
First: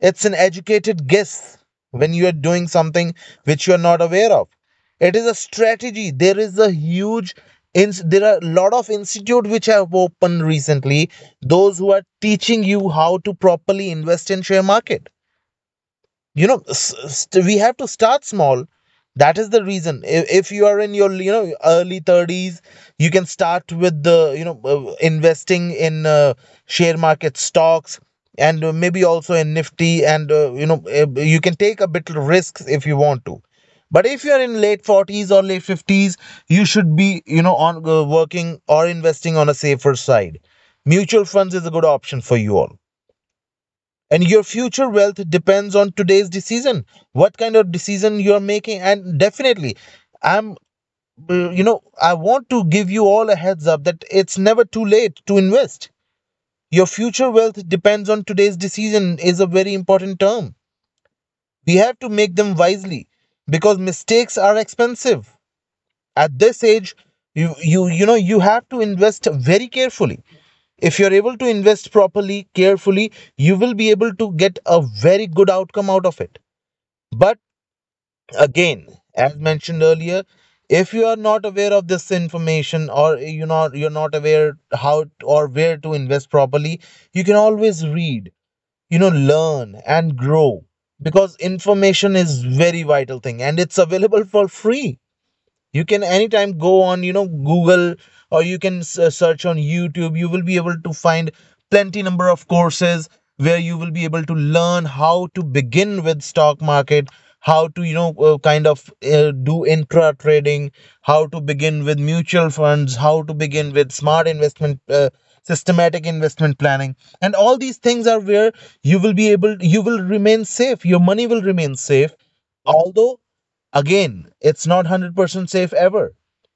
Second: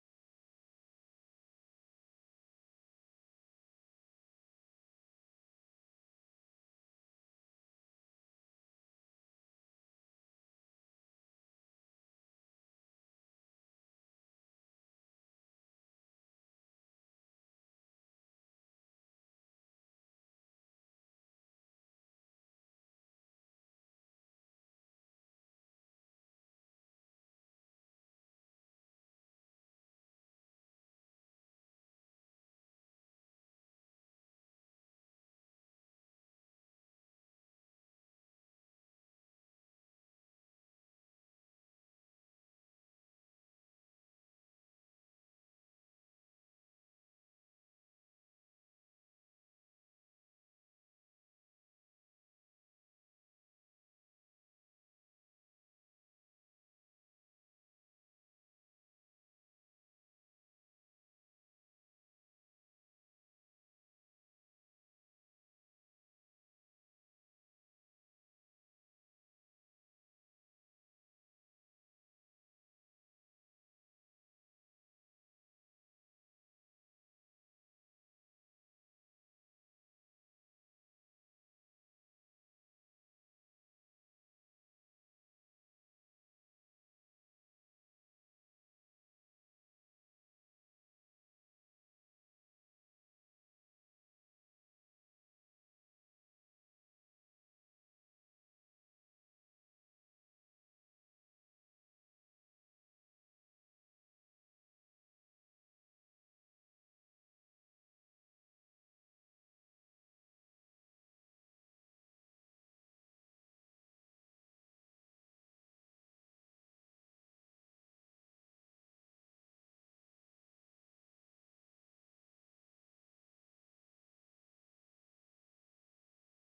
[SPEAKER 1] it's an educated guess when you are doing something which you are not aware of. It is a strategy. There is a there are a lot of institute which have opened recently, those who are teaching you how to properly invest in share market. You know, we have to start small. That is the reason if you are in your, you know, early 30s, you can start with the, you know, investing in, share market stocks, and maybe also in nifty, and, you can take a bit risks if you want to. But if you're in late 40s or late 50s, you should be, you know, on, working or investing on a safer side. Mutual funds is a good option for you all. And your future wealth depends on today's decision, what kind of decision you're making. And definitely i'm I want to give you all a heads up that it's never too late to invest. Your future wealth depends on today's decision is a very important term. We have to make them wisely, because mistakes are expensive at this age. You know, you have to invest very carefully. If you're able to invest properly carefully, you will be able to get a very good outcome out of it. But again, as mentioned earlier, if you are not aware of this information, or you know, you're not aware how or where to invest properly, you can always read, you know, learn and grow, because information is very vital thing, and it's available for free. You can anytime go on, you know, google, or you can search on youtube. You will be able to find plenty number of courses where you will be able to learn how to begin with stock market, how to, you know, do intra trading, how to begin with mutual funds, how to begin with smart investment, systematic investment planning. And all these things are where you will be able, you will remain safe, your money will remain safe. Although again, it's not 100% safe ever,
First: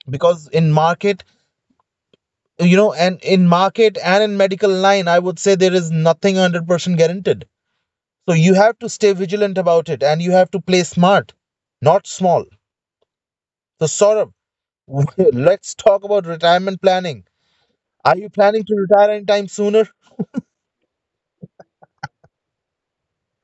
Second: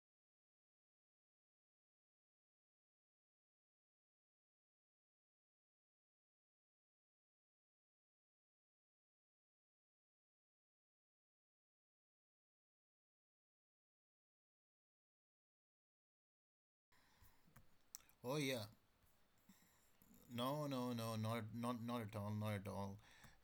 [SPEAKER 1] because in market, you know, and in market and in medical line, I would say there is nothing 100% guaranteed. So you have to stay vigilant about it, and you have to play smart, not small. So Saurabh, let's talk about retirement planning. Are you
[SPEAKER 2] Oh,
[SPEAKER 1] planning
[SPEAKER 2] yeah.
[SPEAKER 1] to retire anytime sooner?
[SPEAKER 2] No, no, no, not at all, not at all.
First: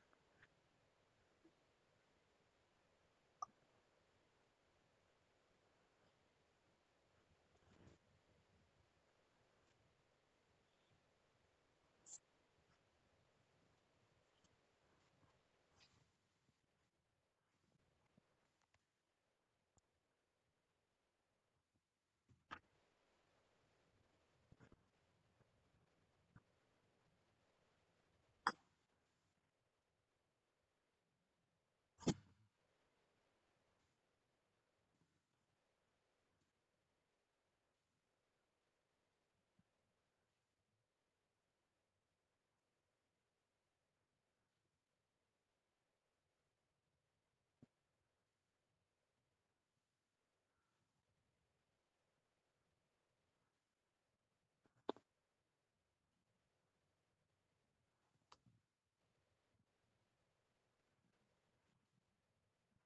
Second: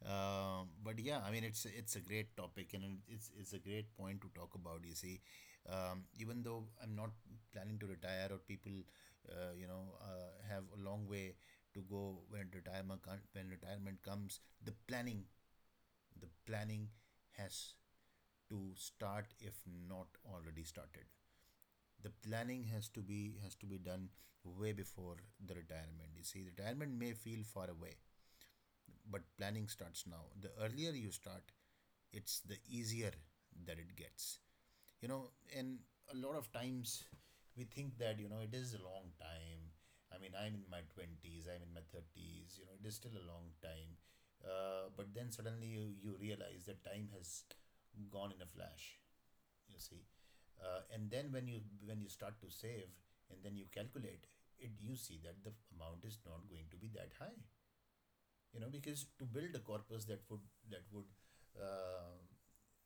[SPEAKER 2] But yeah, I mean, it's a great topic, and it's a great point to talk about. You see, even though I'm not planning to retire, or people, have a long way to go when retirement comes, the planning has to start if not already started. The planning has to be done way before the retirement. You see, retirement may feel far away, but planning starts now. The earlier you start, it's the easier that it gets, you know. And a lot of times we think that, you know, it is a long time. I mean, I'm in my 20s, I'm in my 30s, you know, it is still a long time. But then suddenly you realize that time has gone in a flash, you see. And then when you start to save and then you calculate it, you see that the amount is not going to be that high, you know, because to build a corpus that would that would uh,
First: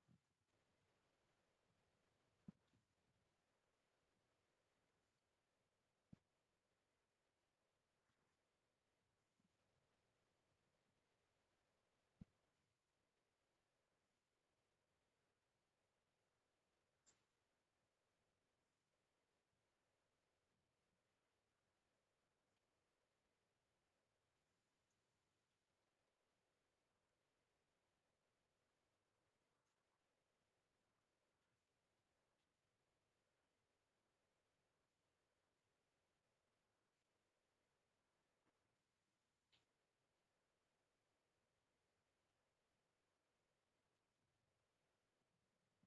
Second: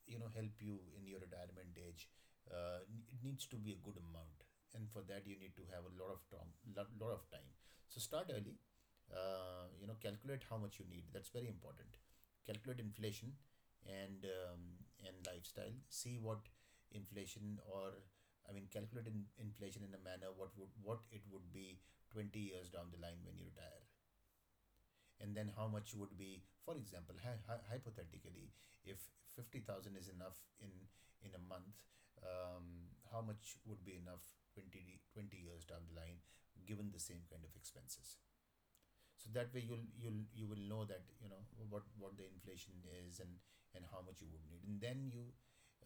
[SPEAKER 2] help you in your retirement age, uh, it needs to be a good amount. And for that you need to have a lot of time, lot of time. So start early. Calculate how much you need, that's very important. Calculate inflation and um, and lifestyle. See what inflation or, I mean, calculate inflation in a manner what would, what it would be 20 years down the line when you retire. And then how much would be, for example, hypothetically, if 50,000 is enough in a month, how much would be enough 20 20 years down the line, given the same kind of expenses. So that way you will know that, you know, what the inflation is, and how much you would need. And then you,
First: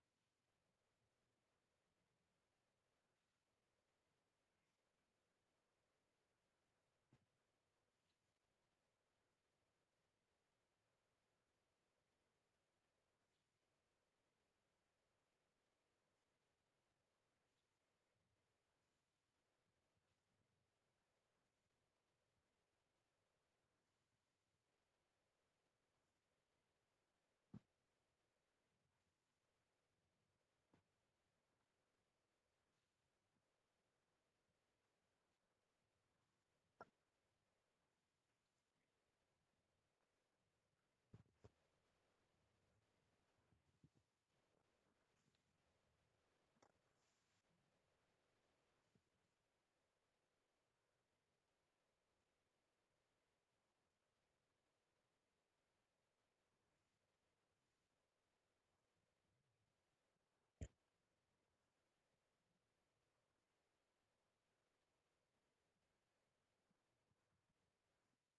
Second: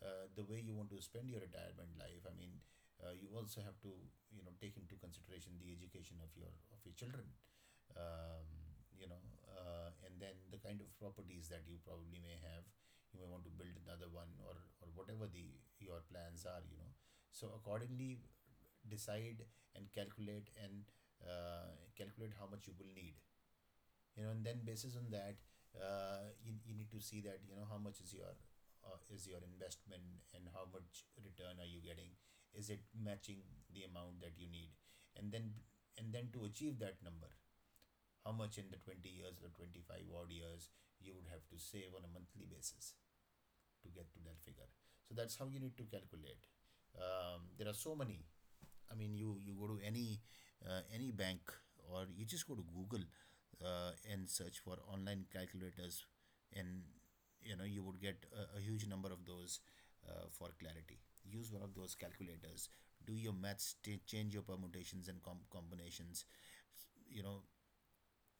[SPEAKER 2] the way you want to spend your retirement life. I mean, you also have to, you know, take into consideration the education of your children. um, you know and then the kind of properties that you probably may have, you may want to build another one, or whatever the, your plans are, you know. So accordingly, decide and calculate and, calculate how much you will need, you know. And then basis on that, you need to see that, you know, how much is your investment and how much return are you getting. Is it matching the amount that you need? And then, and then to achieve that number, how much in the 20 years or 25 odd years you would have to save on a monthly basis to get to that figure. So that's how you need to calculate. There are so many, I mean, you go to any, any bank, or you just go to Google and search for online calculators, and you know you would get a huge number of those for clarity. Use one of those calculators. Do your maths, change your permutations and combinations. You know,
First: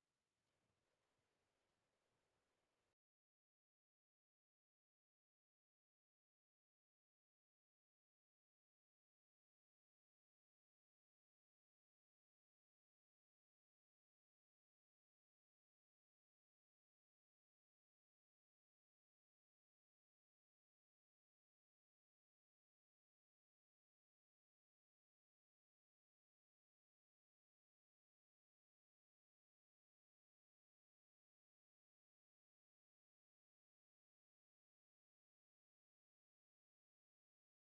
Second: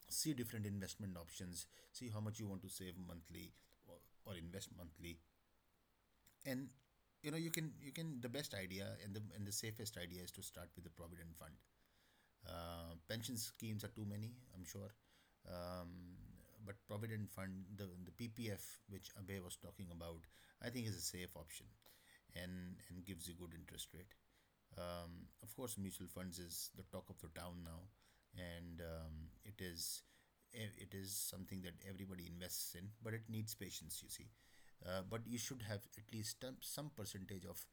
[SPEAKER 2] see different investment options. See how much you want to save monthly, or, or invest monthly. And you know, you can, the best idea and the, and the safest idea is to start with the provident fund. Pension schemes are too many, I'm sure. Um, but provident fund, the PPF, which Abhay was talking about, I think is a safe option, and gives you good interest rate. Of course, mutual funds is the talk of the town now, and it is, it is something that everybody invests in, but it needs patience, you see. But you should have at least some percentage of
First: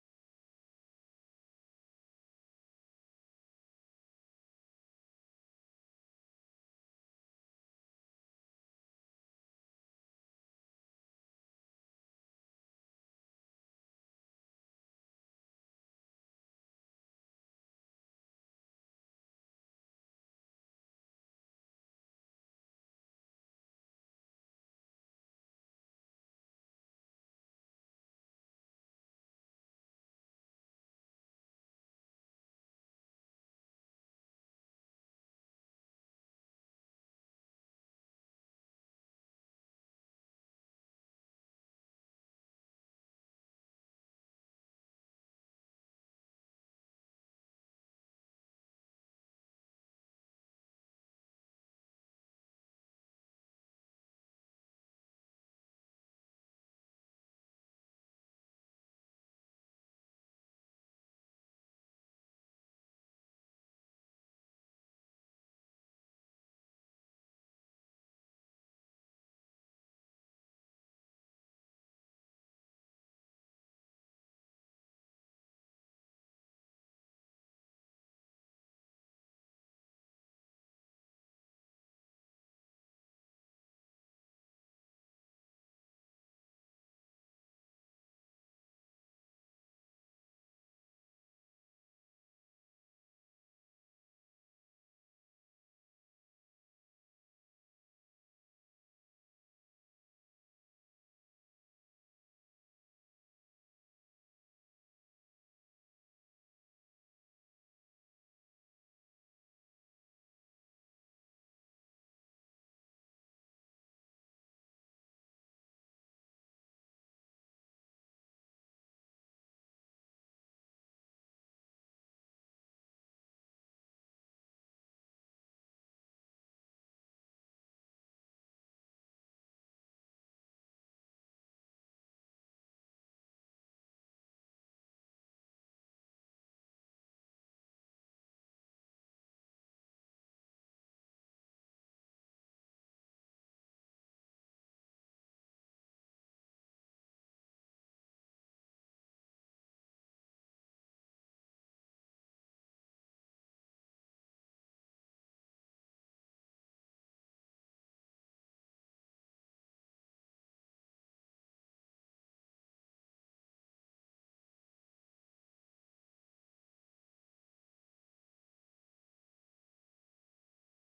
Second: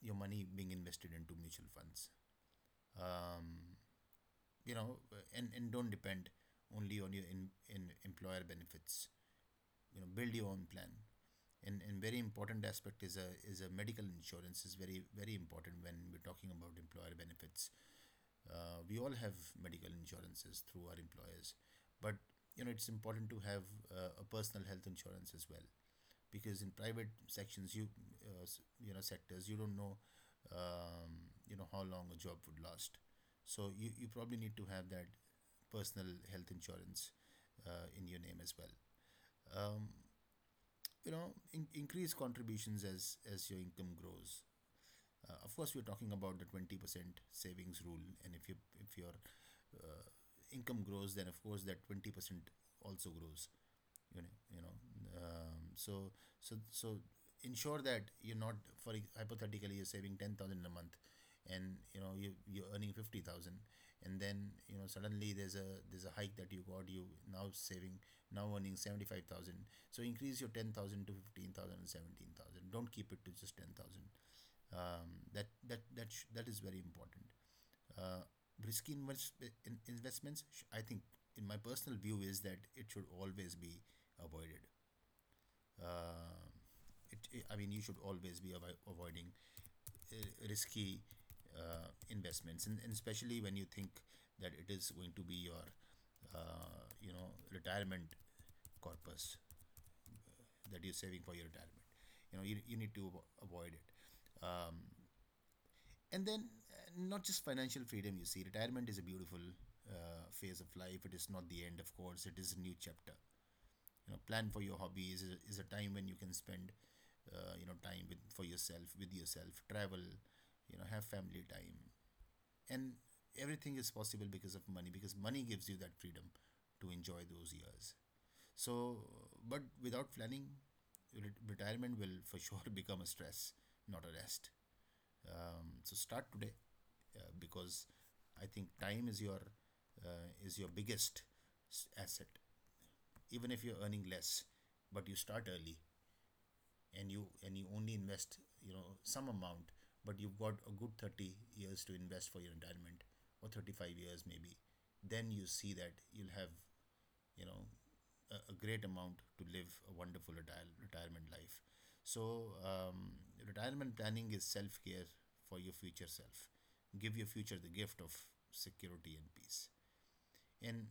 [SPEAKER 2] your money being invested into mutual funds. Um, you know and don't depend only on in employer benefits. You know, build your own plan. And very important aspect is, a is a medical insurance is very, very important. When we're talking about employer benefits, we all have medical insurances through our employers, but you know it's important to have a personal health insurance as well, because in private sections you, uh, you know sectors, you don't know, um, you know, how long a job would last. So you probably need to have that personal health insurance in your name as well. um, you know, increase contributions as your income grows. Uh, of course, we're talking about the 20% savings rule. And if you, if your uh, income grows, then of course that 20% also grows, you know. you know so, so so ensure that you're not, for hypothetically, you're saving 10,000 a month and you know you, you're earning 50,000, and then you know suddenly there's a hike that you got. You, now saving, now earning 75,000. So increase your 10,000 to fifteen thousand and seventeen thousand. Don't keep it to just 10,000. Um, that is very important. Uh, risky invest, investments, I think, in my personal view, is that it should always be avoided. Uh, it, I mean you should always be avoiding risky investments, and especially when you think that it is going to be your retirement corpus, that you're saving for your retirement, you know. You need to avoid it. Um, and then not just financial freedom. You see, retirement is a beautiful phase of life. It is not the end. Of course, it is a new chapter. You know, plan for your hobbies. Is a, is a time when you can spend, time with for yourself, with yourself. Travel, you know, have family time. And everything is possible because of money, because money gives you that freedom to enjoy those years. So, but without planning, retirement will for sure become a stress, not a rest. Um, so start today, because I think time is your biggest asset. Even if you're earning less, but you start early, and you only invest, you know, some amount, but you've got a good 30 years to invest for your retirement, or 35 years maybe. Then you see that you'll have, you know, a great amount to live a wonderful retirement life. So, retirement planning is self care for your future self. Give your future the gift of security and peace. And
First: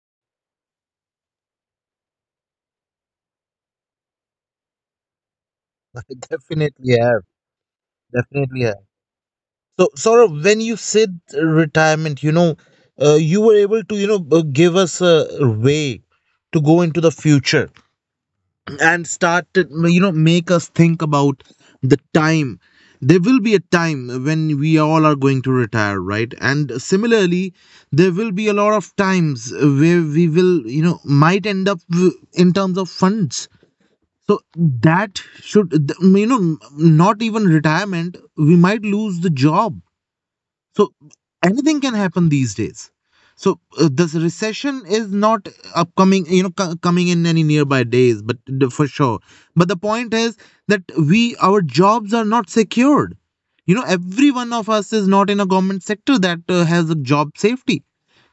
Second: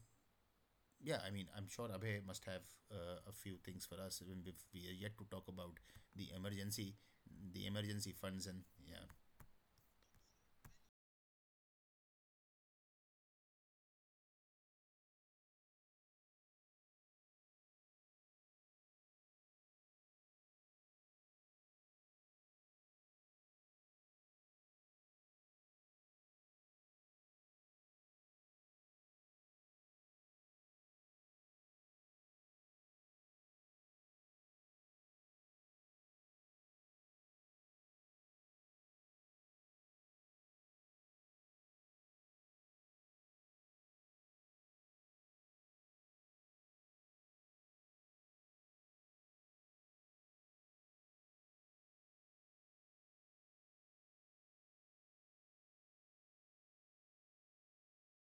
[SPEAKER 2] yeah, I mean, I'm sure Abhay must have a few things for us, even if we are yet to talk about
[SPEAKER 1] I
[SPEAKER 2] the emergency,
[SPEAKER 1] definitely have,
[SPEAKER 2] the emergency funds. And
[SPEAKER 1] definitely have.
[SPEAKER 2] yeah,
[SPEAKER 1] So, Saurabh, when you said retirement, you know, you were able to, you know, give us a way to go into the future, and start, to, you know, make us think about the time. There will be a time when we all are going to retire, right? And similarly, there will be a lot of times where we will, you know, might end up in terms of funds. So that you know, not even retirement, we might lose the job, so anything can happen these days. So this recession is not upcoming, you know, coming in any nearby days, but for sure. But the point is that our jobs are not secured. You know, every one of us is not in a government sector that has a job safety.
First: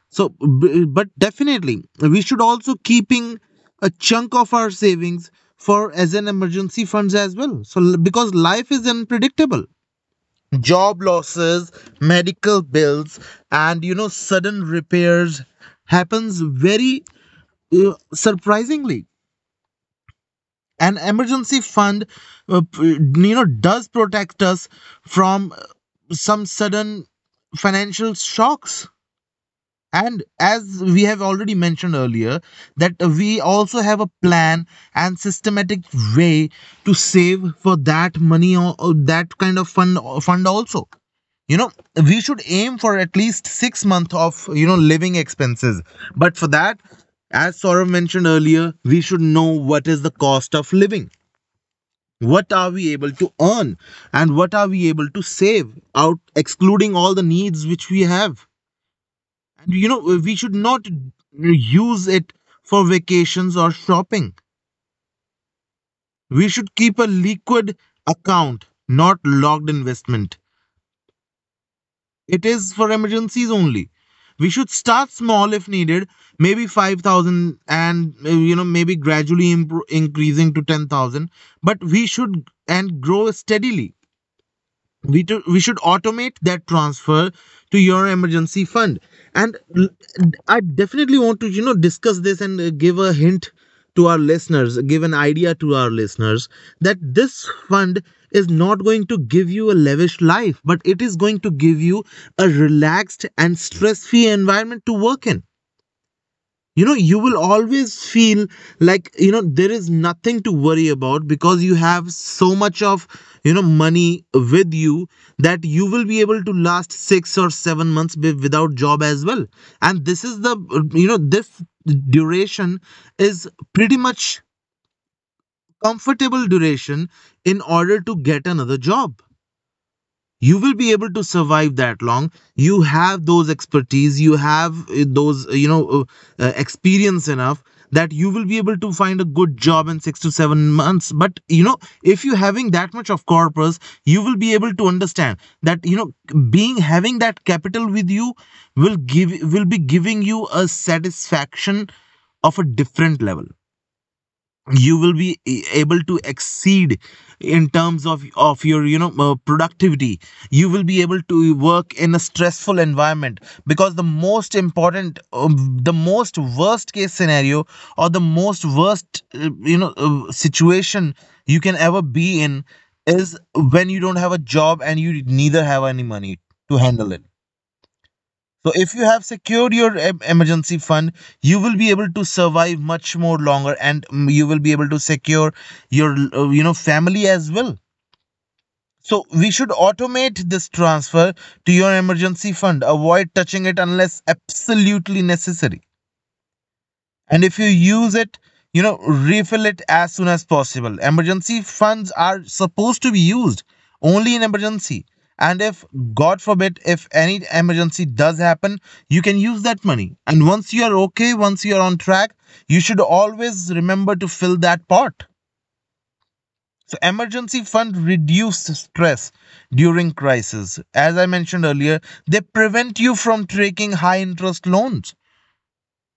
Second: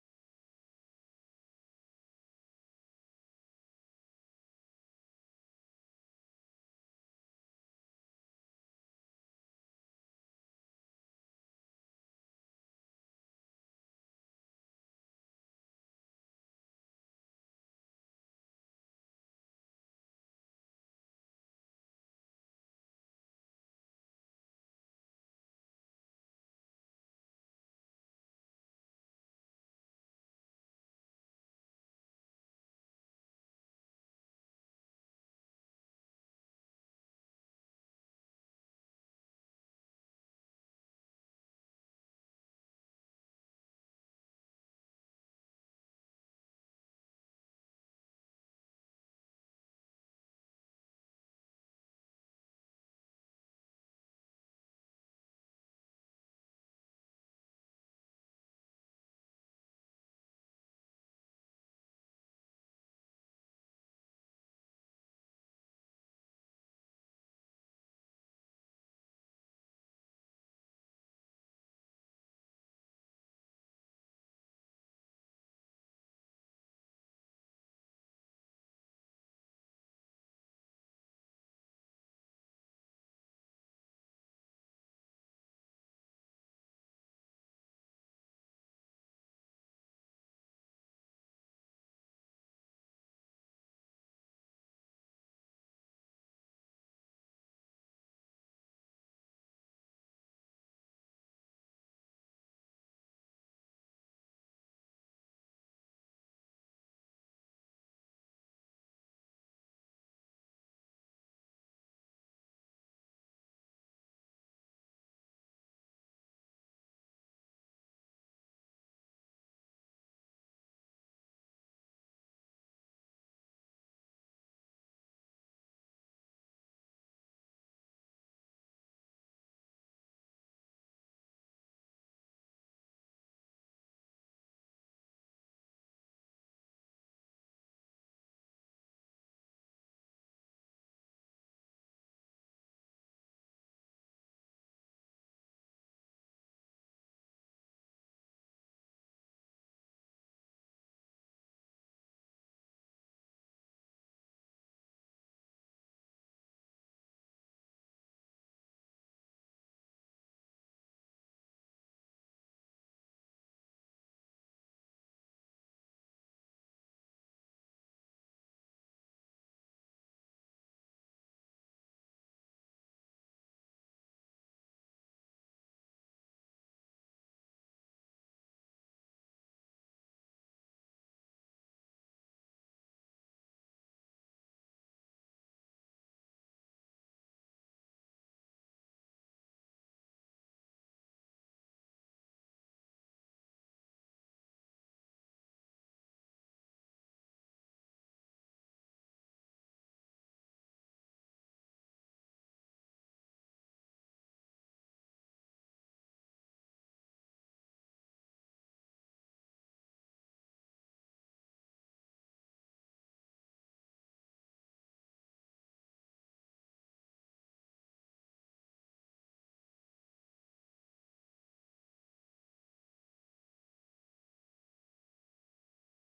[SPEAKER 1] So, but definitely, we should also keeping a chunk of our savings for as an emergency funds as well. So, because life is unpredictable, job losses, medical bills, and sudden repairs happens very, surprisingly. An emergency fund, does protect us from, some sudden financial shocks. And as we have already mentioned earlier, that we also have a plan and systematic way to save for that money, or that kind of fund also. We should aim for at least 6 months of living expenses. But for that, as Saurav mentioned earlier, we should know what is the cost of living. What are we able to earn, and what are we able to save out excluding all the needs which we have? And we should not use it for vacations or shopping. We should keep a liquid account, not locked investment. It is for emergencies only. We should start small if needed, maybe 5,000, and maybe gradually increasing to 10,000, but we should and grow steadily. We should automate that transfer to your emergency fund. and l- I definitely want to discuss this and give a hint to our listeners, give an idea to our listeners, that this fund is not going to give you a lavish life, but it is going to give you a relaxed and stress-free environment to work in. You know you will always feel like, there is nothing to worry about, because you have so much of, money with you, that you will be able to last 6 or 7 months without job as well. And this is the, this duration is pretty much comfortable duration in order to get another job. You will be able to survive that long. You have those expertise, you have those, experience enough, that you will be able to find a good job in 6 to 7 months. But if you having that much of corpus, you will be able to understand that, being having that capital with you will be giving you a satisfaction of a different level. You will be able to exceed in terms of your, productivity. You will be able to work in a stressful environment, because the most important, the most worst case scenario, or the most worst, situation you can ever be in, is when you don't have a job and you neither have any money to handle it. So if you have secured your emergency fund, you will be able to survive much more longer, and, you will be able to secure your, family as well. So we should automate this transfer to your emergency fund. Avoid touching it unless absolutely necessary, and if you use it, refill it as soon as possible. Emergency funds are supposed to be used only in emergency. And if, god forbid, if any emergency does happen, you can use that money, and once you are okay, once you are on track, you should always remember to fill that pot. So emergency fund reduces stress during crisis, as I mentioned earlier. They prevent you from taking high interest loans.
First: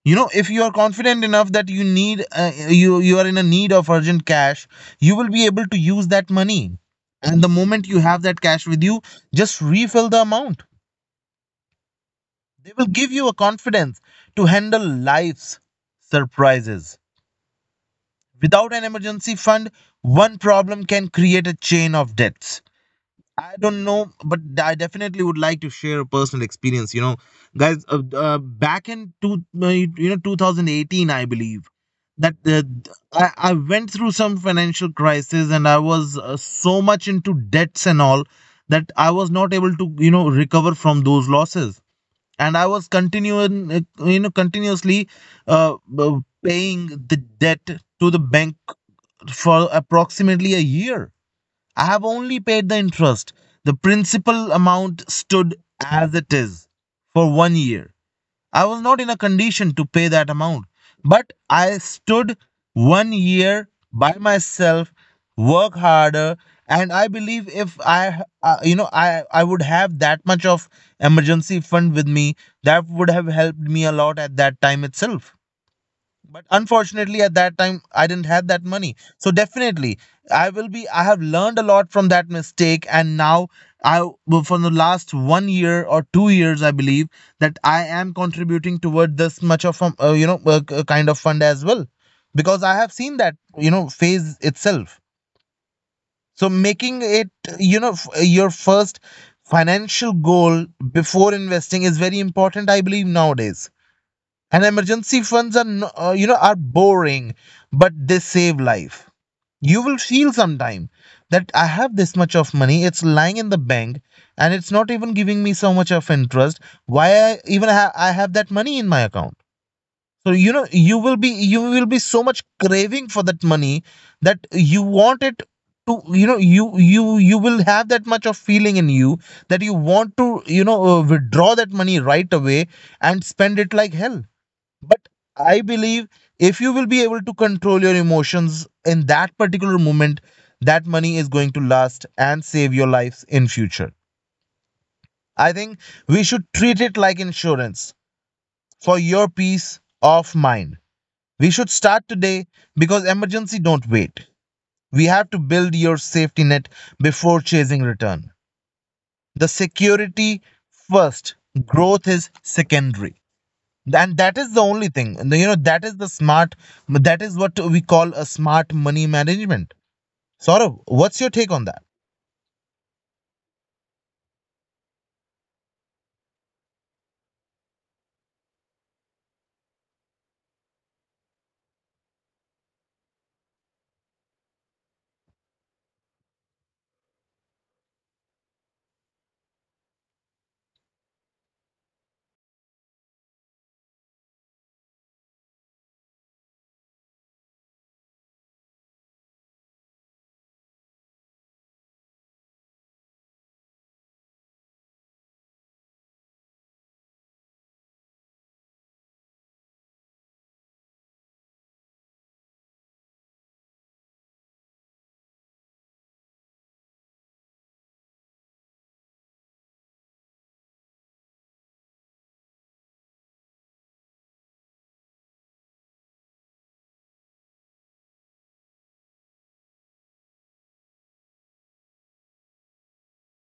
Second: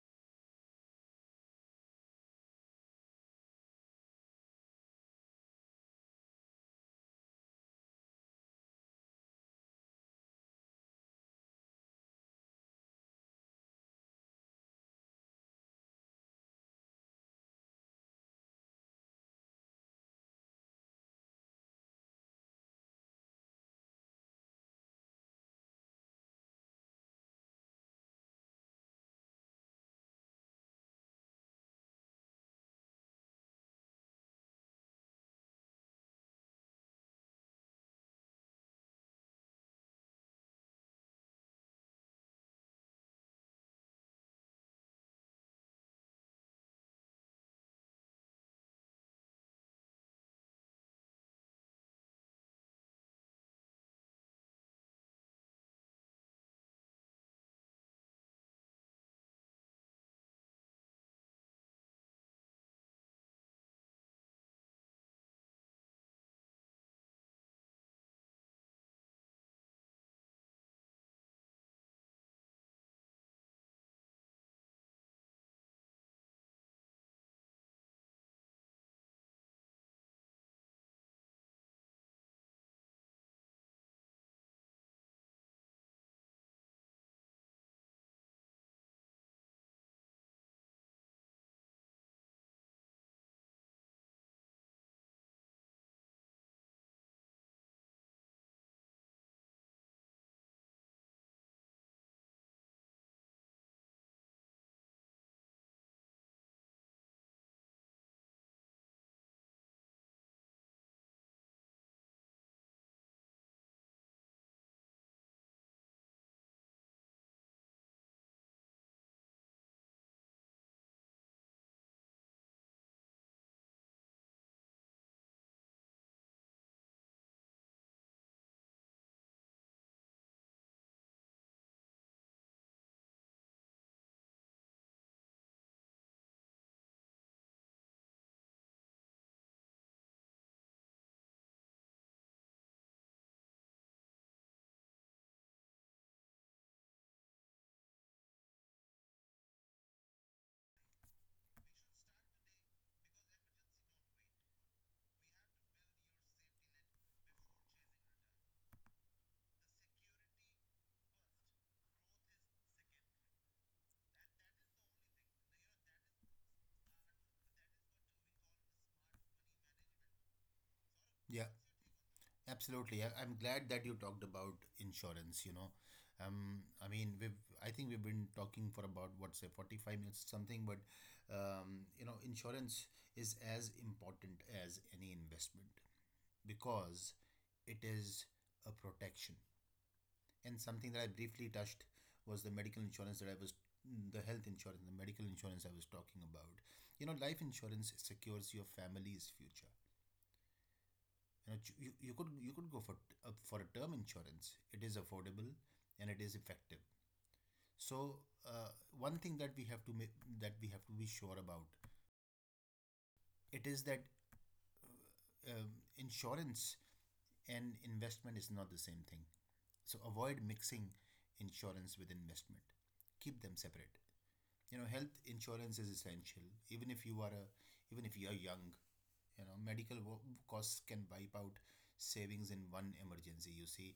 [SPEAKER 1] If you are confident enough that you need, you are in a need of urgent cash, you will be able to use that money. And the moment you have that cash with you, just refill the amount. They will give you a confidence to handle life's surprises. Without an emergency fund, one problem can create a chain of debts. I don't know, but I definitely would like to share a personal experience. Guys, back in 2018, I believe that, uh, I went through some financial crisis, and I was so much into debts and all, that I was not able to, recover from those losses. And I was continuously, paying the debt to the bank for approximately a year. I have only paid the interest. The principal amount stood as it is for 1 year. I was not in a condition to pay that amount, but I stood 1 year by myself, work harder, and I believe if I, you know, I would have that much of emergency fund with me, that would have helped me a lot at that time itself. But unfortunately at that time I didn't have that money. So definitely I will be I have learned a lot from that mistake. And now I, well, for the last 1 year or 2 years I believe, that I am contributing toward this much of a, kind of fund as well, because I have seen that, phase itself. So making it, your first financial goal before investing is very important I believe nowadays. And emergency funds are are boring, but they save life. You will feel sometime that I have this much of money, it's lying in the bank, and it's not even giving me so much of interest. Why I even I have that money in my account? So you will be, so much craving for that money, that you want it to, you will have that much of feeling in you, that you want to, withdraw that money right away and spend it like hell. But I believe, if you will be able to control your emotions in that particular moment, that money is going to last and save your lives in future. I think we should treat it like insurance for your peace of mind. We should start today, because emergency don't wait. We have to build your safety net before chasing return. The security first, growth is secondary. And that is the only thing. And the- you know That is the smart, that is what we call a smart money management. Saurav, what's your
[SPEAKER 2] yeah.
[SPEAKER 1] take on that?
[SPEAKER 2] Absolutely. I'm glad that you talked about insurance, you know. I mean, I think we've been talking for about, what, say, 45 minutes or something. But, you know, insurance is as important as any investment, because it is a protection. And something that I briefly touched was the medical insurance that I was, the health insurance, the medical insurance I was talking about. You know, life insurance secures your family's future. You know, you could go for a term insurance. It is affordable and it is effective. So, uh, one thing that we have to that we have to be sure about, it is that, um, insurance and investment is not the same thing. So avoid mixing insurance with investment. Keep them separate. You know, health insurance is essential. Even if you are a, even if you are young, you know, medical costs can wipe out savings in one emergency. You see,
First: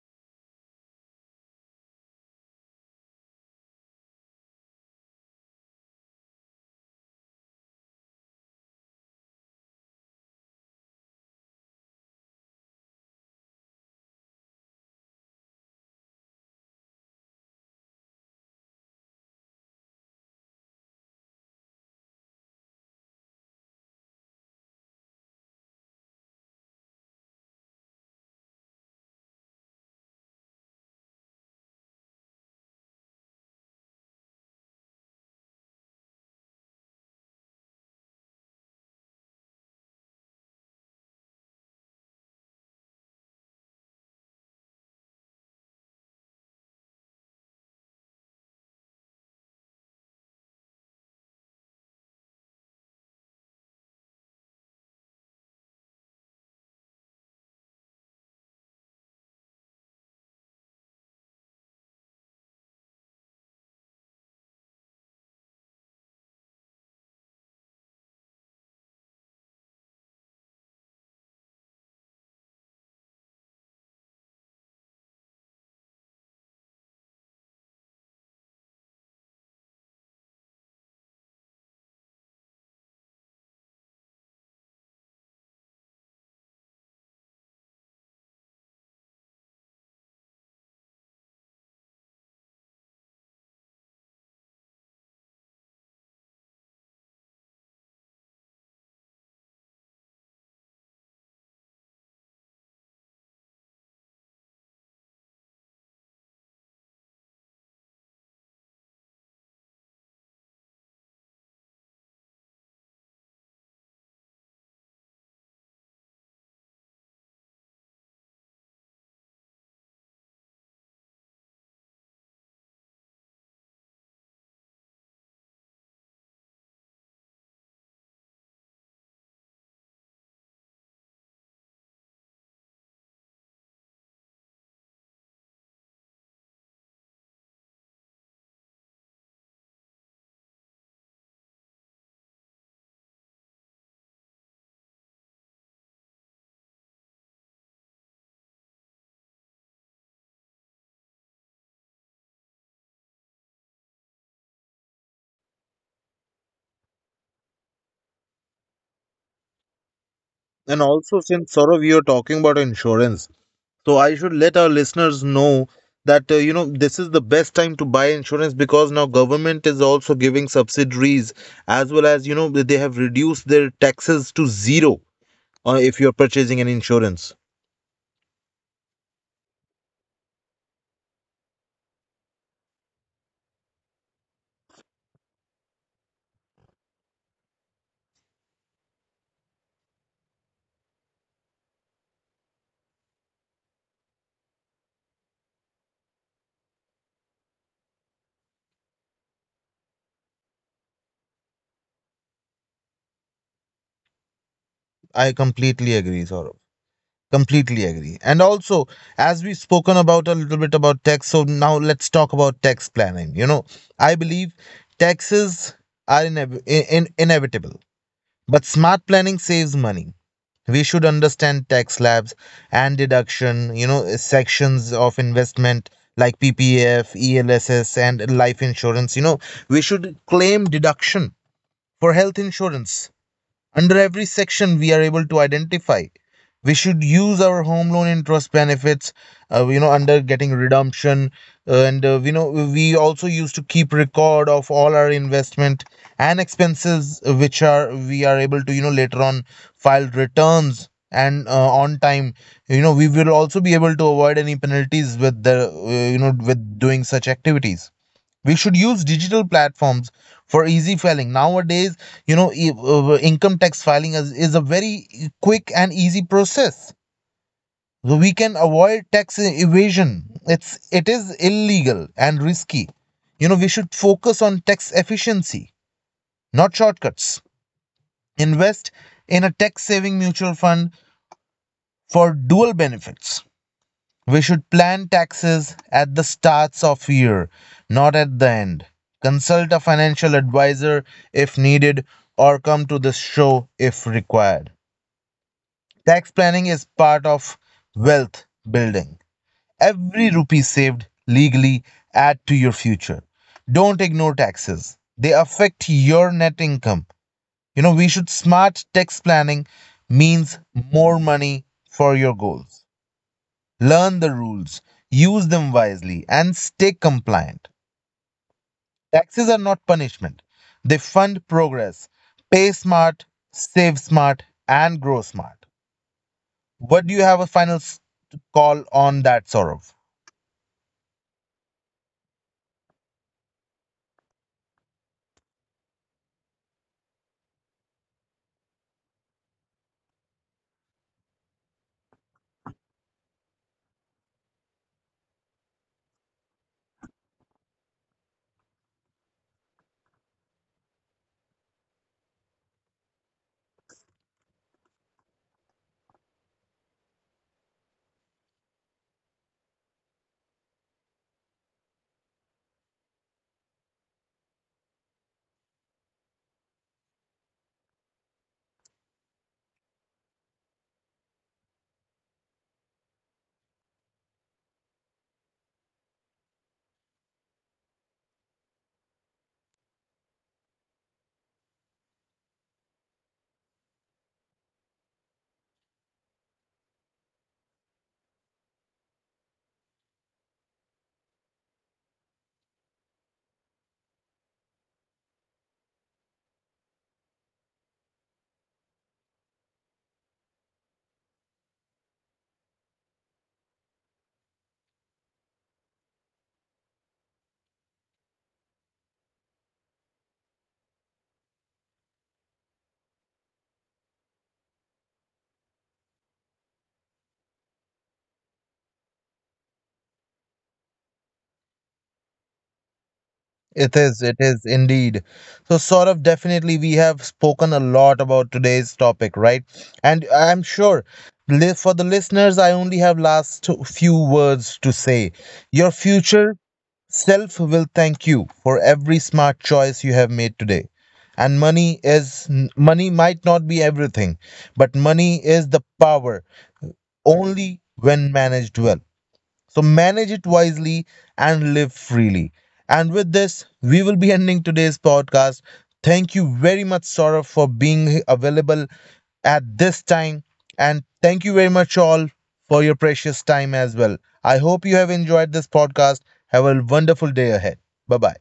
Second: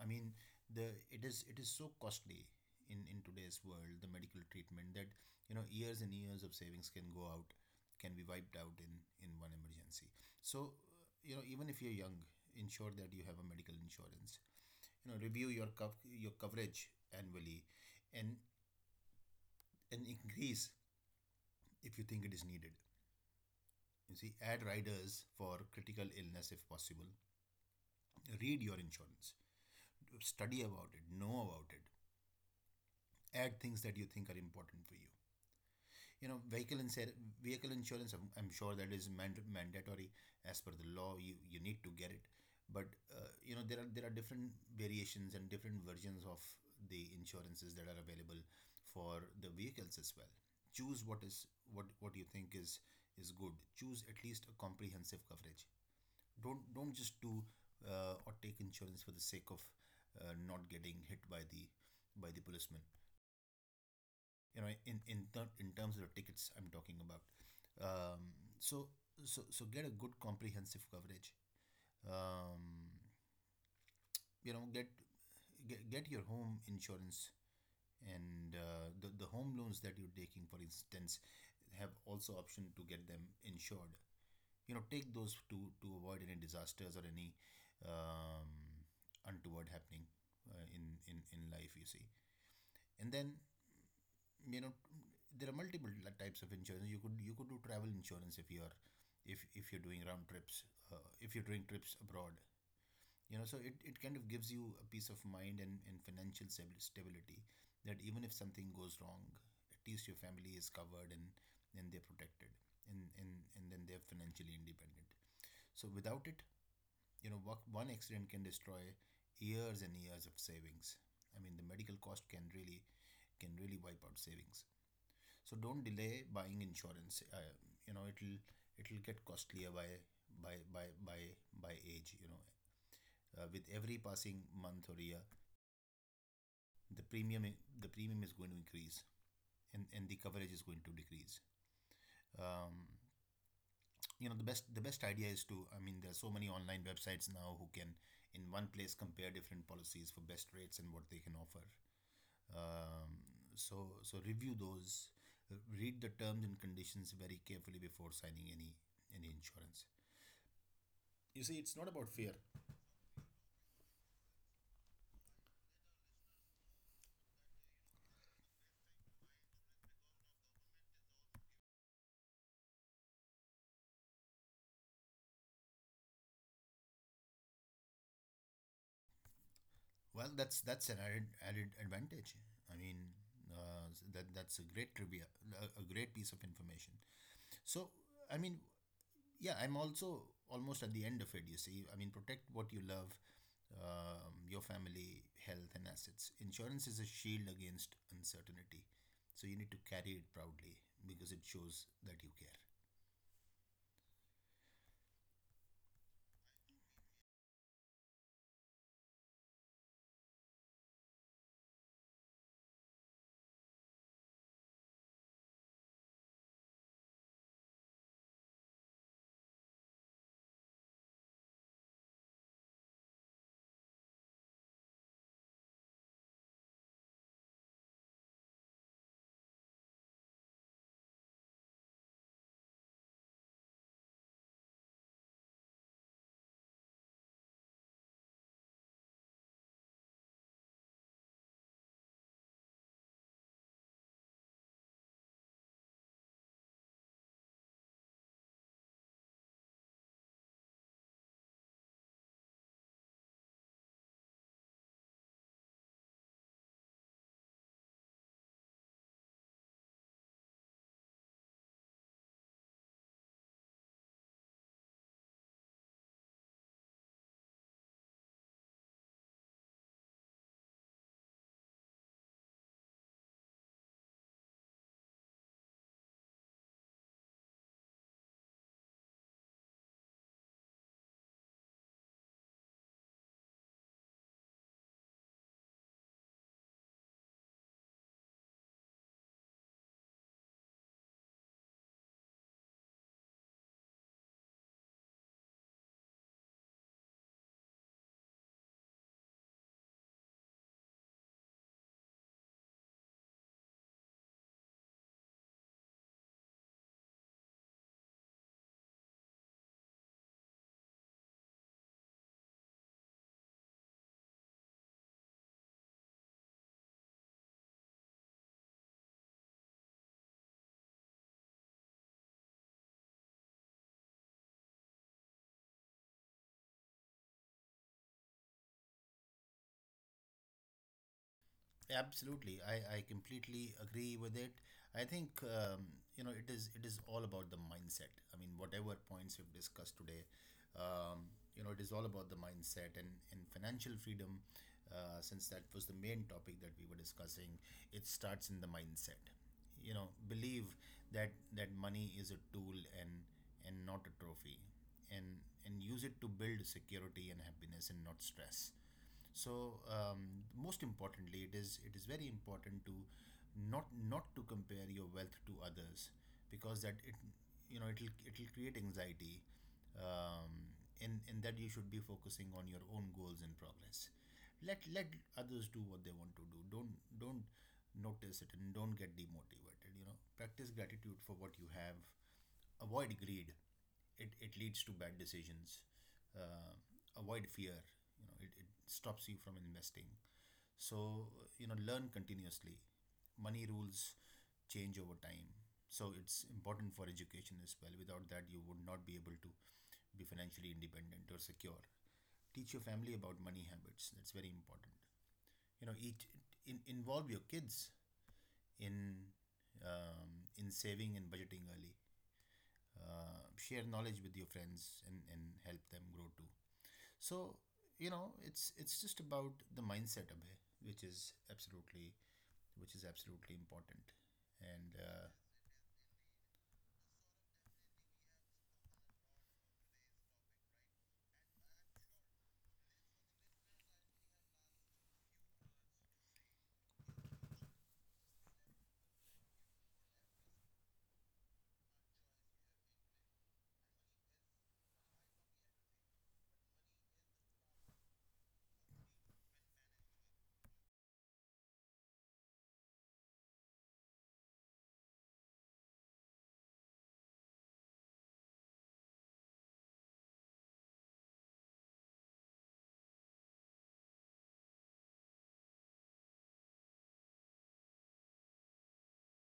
[SPEAKER 2] I mean, the it is, it is so costly in today's world, the medical treatment, that you know years and years of savings can go out, can be wiped out in one emergency. So you know, even if you're young, ensure that you have a medical insurance. You know, review your coverage annually, and and increase if you think it is needed. You see, add riders for critical illness if possible. Read your insurance, study about it, know about it, add things that you think are important for you. You know, vehicle insurance, I'm sure that is mandatory as per the law, you need to get it. But you know, there are different variations and different versions of the insurances that are available for the vehicles as well. Choose what is, what you think is good. Choose at least a comprehensive coverage. Don't just do, or take insurance for the sake of not getting hit by the policeman, you know, in, in terms of the tickets, I'm talking about. So, get a good comprehensive coverage. Um, you know, get your home insurance. And the home loans that you're taking, for instance, have also option to get them insured. You know, take those to avoid any disasters or any, um, untoward happening in life. You see, and then, you know, there are multiple, like, types of insurance. You could, you could do travel insurance if you're, if you're doing round trips, if you're doing trips abroad. You know, so it kind of gives you a peace of mind, and financial stability, that even if something goes wrong, at least your family is covered, and they're protected, and and, and then they're financially independent. So without it, you know, one, one accident can destroy years and years of savings. I mean, the medical cost can really, can really wipe out savings. So don't delay buying insurance. You know, it'll, it'll get costlier by, by by by by age. You know, with every passing month or year, the premium, the premium is going to increase, and the coverage is going to decrease. Um, you know, the best, the best idea is to, I mean, there are so many online websites now who can in one place compare different policies for best rates and what they can offer. Um, so, so review those, read the terms and conditions very carefully before signing any insurance. You see, it's not
[SPEAKER 1] And
[SPEAKER 2] about
[SPEAKER 1] also,
[SPEAKER 2] fear.
[SPEAKER 1] since Saurav you're talking about insurance, so I should let our listeners know that, this is the best time to buy insurance, because now government is also giving subsidies, as well as they have reduced their taxes to zero, if you're purchasing an insurance.
[SPEAKER 2] Well, that's an added, added advantage. I mean, that's a great trivia, a great piece of information. So, I mean, yeah, I'm also almost at the end of it, you see. I mean, protect what you love, your family, health, and assets. Insurance is a shield against uncertainty. So you need to carry it proudly because it shows that you care.
[SPEAKER 1] I completely agree, Saurav. Completely agree. And also, as we've spoken about a little bit about tax, so now let's talk about tax planning. I believe taxes are inevitable, but smart planning saves money. We should understand tax slabs and deduction, sections of investment like PPF, ELSS, and life insurance. We should claim deduction for health insurance under every section we are able to identify. We should use our home loan interest benefits, under getting redemption, we also used to keep record of all our investment and expenses, which are we are able to, later on file returns and on time. We will also be able to avoid any penalties with the, with doing such activities. We should use digital platforms for easy filing nowadays. Income tax filing is a very quick and easy process. So we can avoid tax evasion. It is illegal and risky. We should focus on tax efficiency, not shortcuts. Invest in a tax saving mutual fund for dual benefits. We should plan taxes at the starts of year, not at the end. Consult a financial advisor if needed, or come to this show if required. Tax planning is part of wealth building. Every rupee saved legally add to your future. Don't ignore taxes. They affect your net income. We should smart tax planning means more money for your goals. Learn the rules, use them wisely, and stay compliant. Taxes are not punishment, they fund progress. Pay smart, save smart, and grow smart. What do you have a final call on that, Saurav?
[SPEAKER 2] Absolutely, I completely agree with it. I think, you know, it is, it is all about the mindset. I mean, whatever points we've discussed today, um, you know, it is all about the mindset and in financial freedom. Since that was the main topic that we were discussing, it starts in the mindset. You know, believe that money is a tool, and and not a trophy, and and use it to build security and happiness, and not stress. So most importantly, it is, it is very important to, not to compare your wealth to others, because that, it, you know, it'll, it'll create anxiety, um, in that you should be focusing on your own goals and progress. Let others do what they want to do. Don't notice it, and don't get demotivated. You know, practice gratitude for what you have. Avoid greed. It leads to bad decisions. Uh, avoid fear. You know, it stops you from investing. So, you know, learn continuously. Money rules change over time. So it's important for education as well. Without that, you would not be able to be financially independent or secure. Teach your family about money habits. That's very important. You know, involve your kids in, in saving and budgeting early. Share knowledge with your friends, and help them grow too. So you know, it's just about the mindset, Abhay, which is absolutely, which is absolutely important. And
[SPEAKER 1] It is indeed. So, Saurav, definitely we have spoken a lot about today's topic, right? And I'm sure, for the listeners, I only have last few words to say. Your future self will thank you for every smart choice you have made today. And money might not be everything, but money is the power only when managed well. So manage it wisely and live freely. And with this, we will be ending today's podcast. Thank you very much, Saurabh, for being available at this time. And thank you very much, all, for your precious time as well. I hope you have enjoyed this podcast. Have a wonderful day ahead. Bye bye.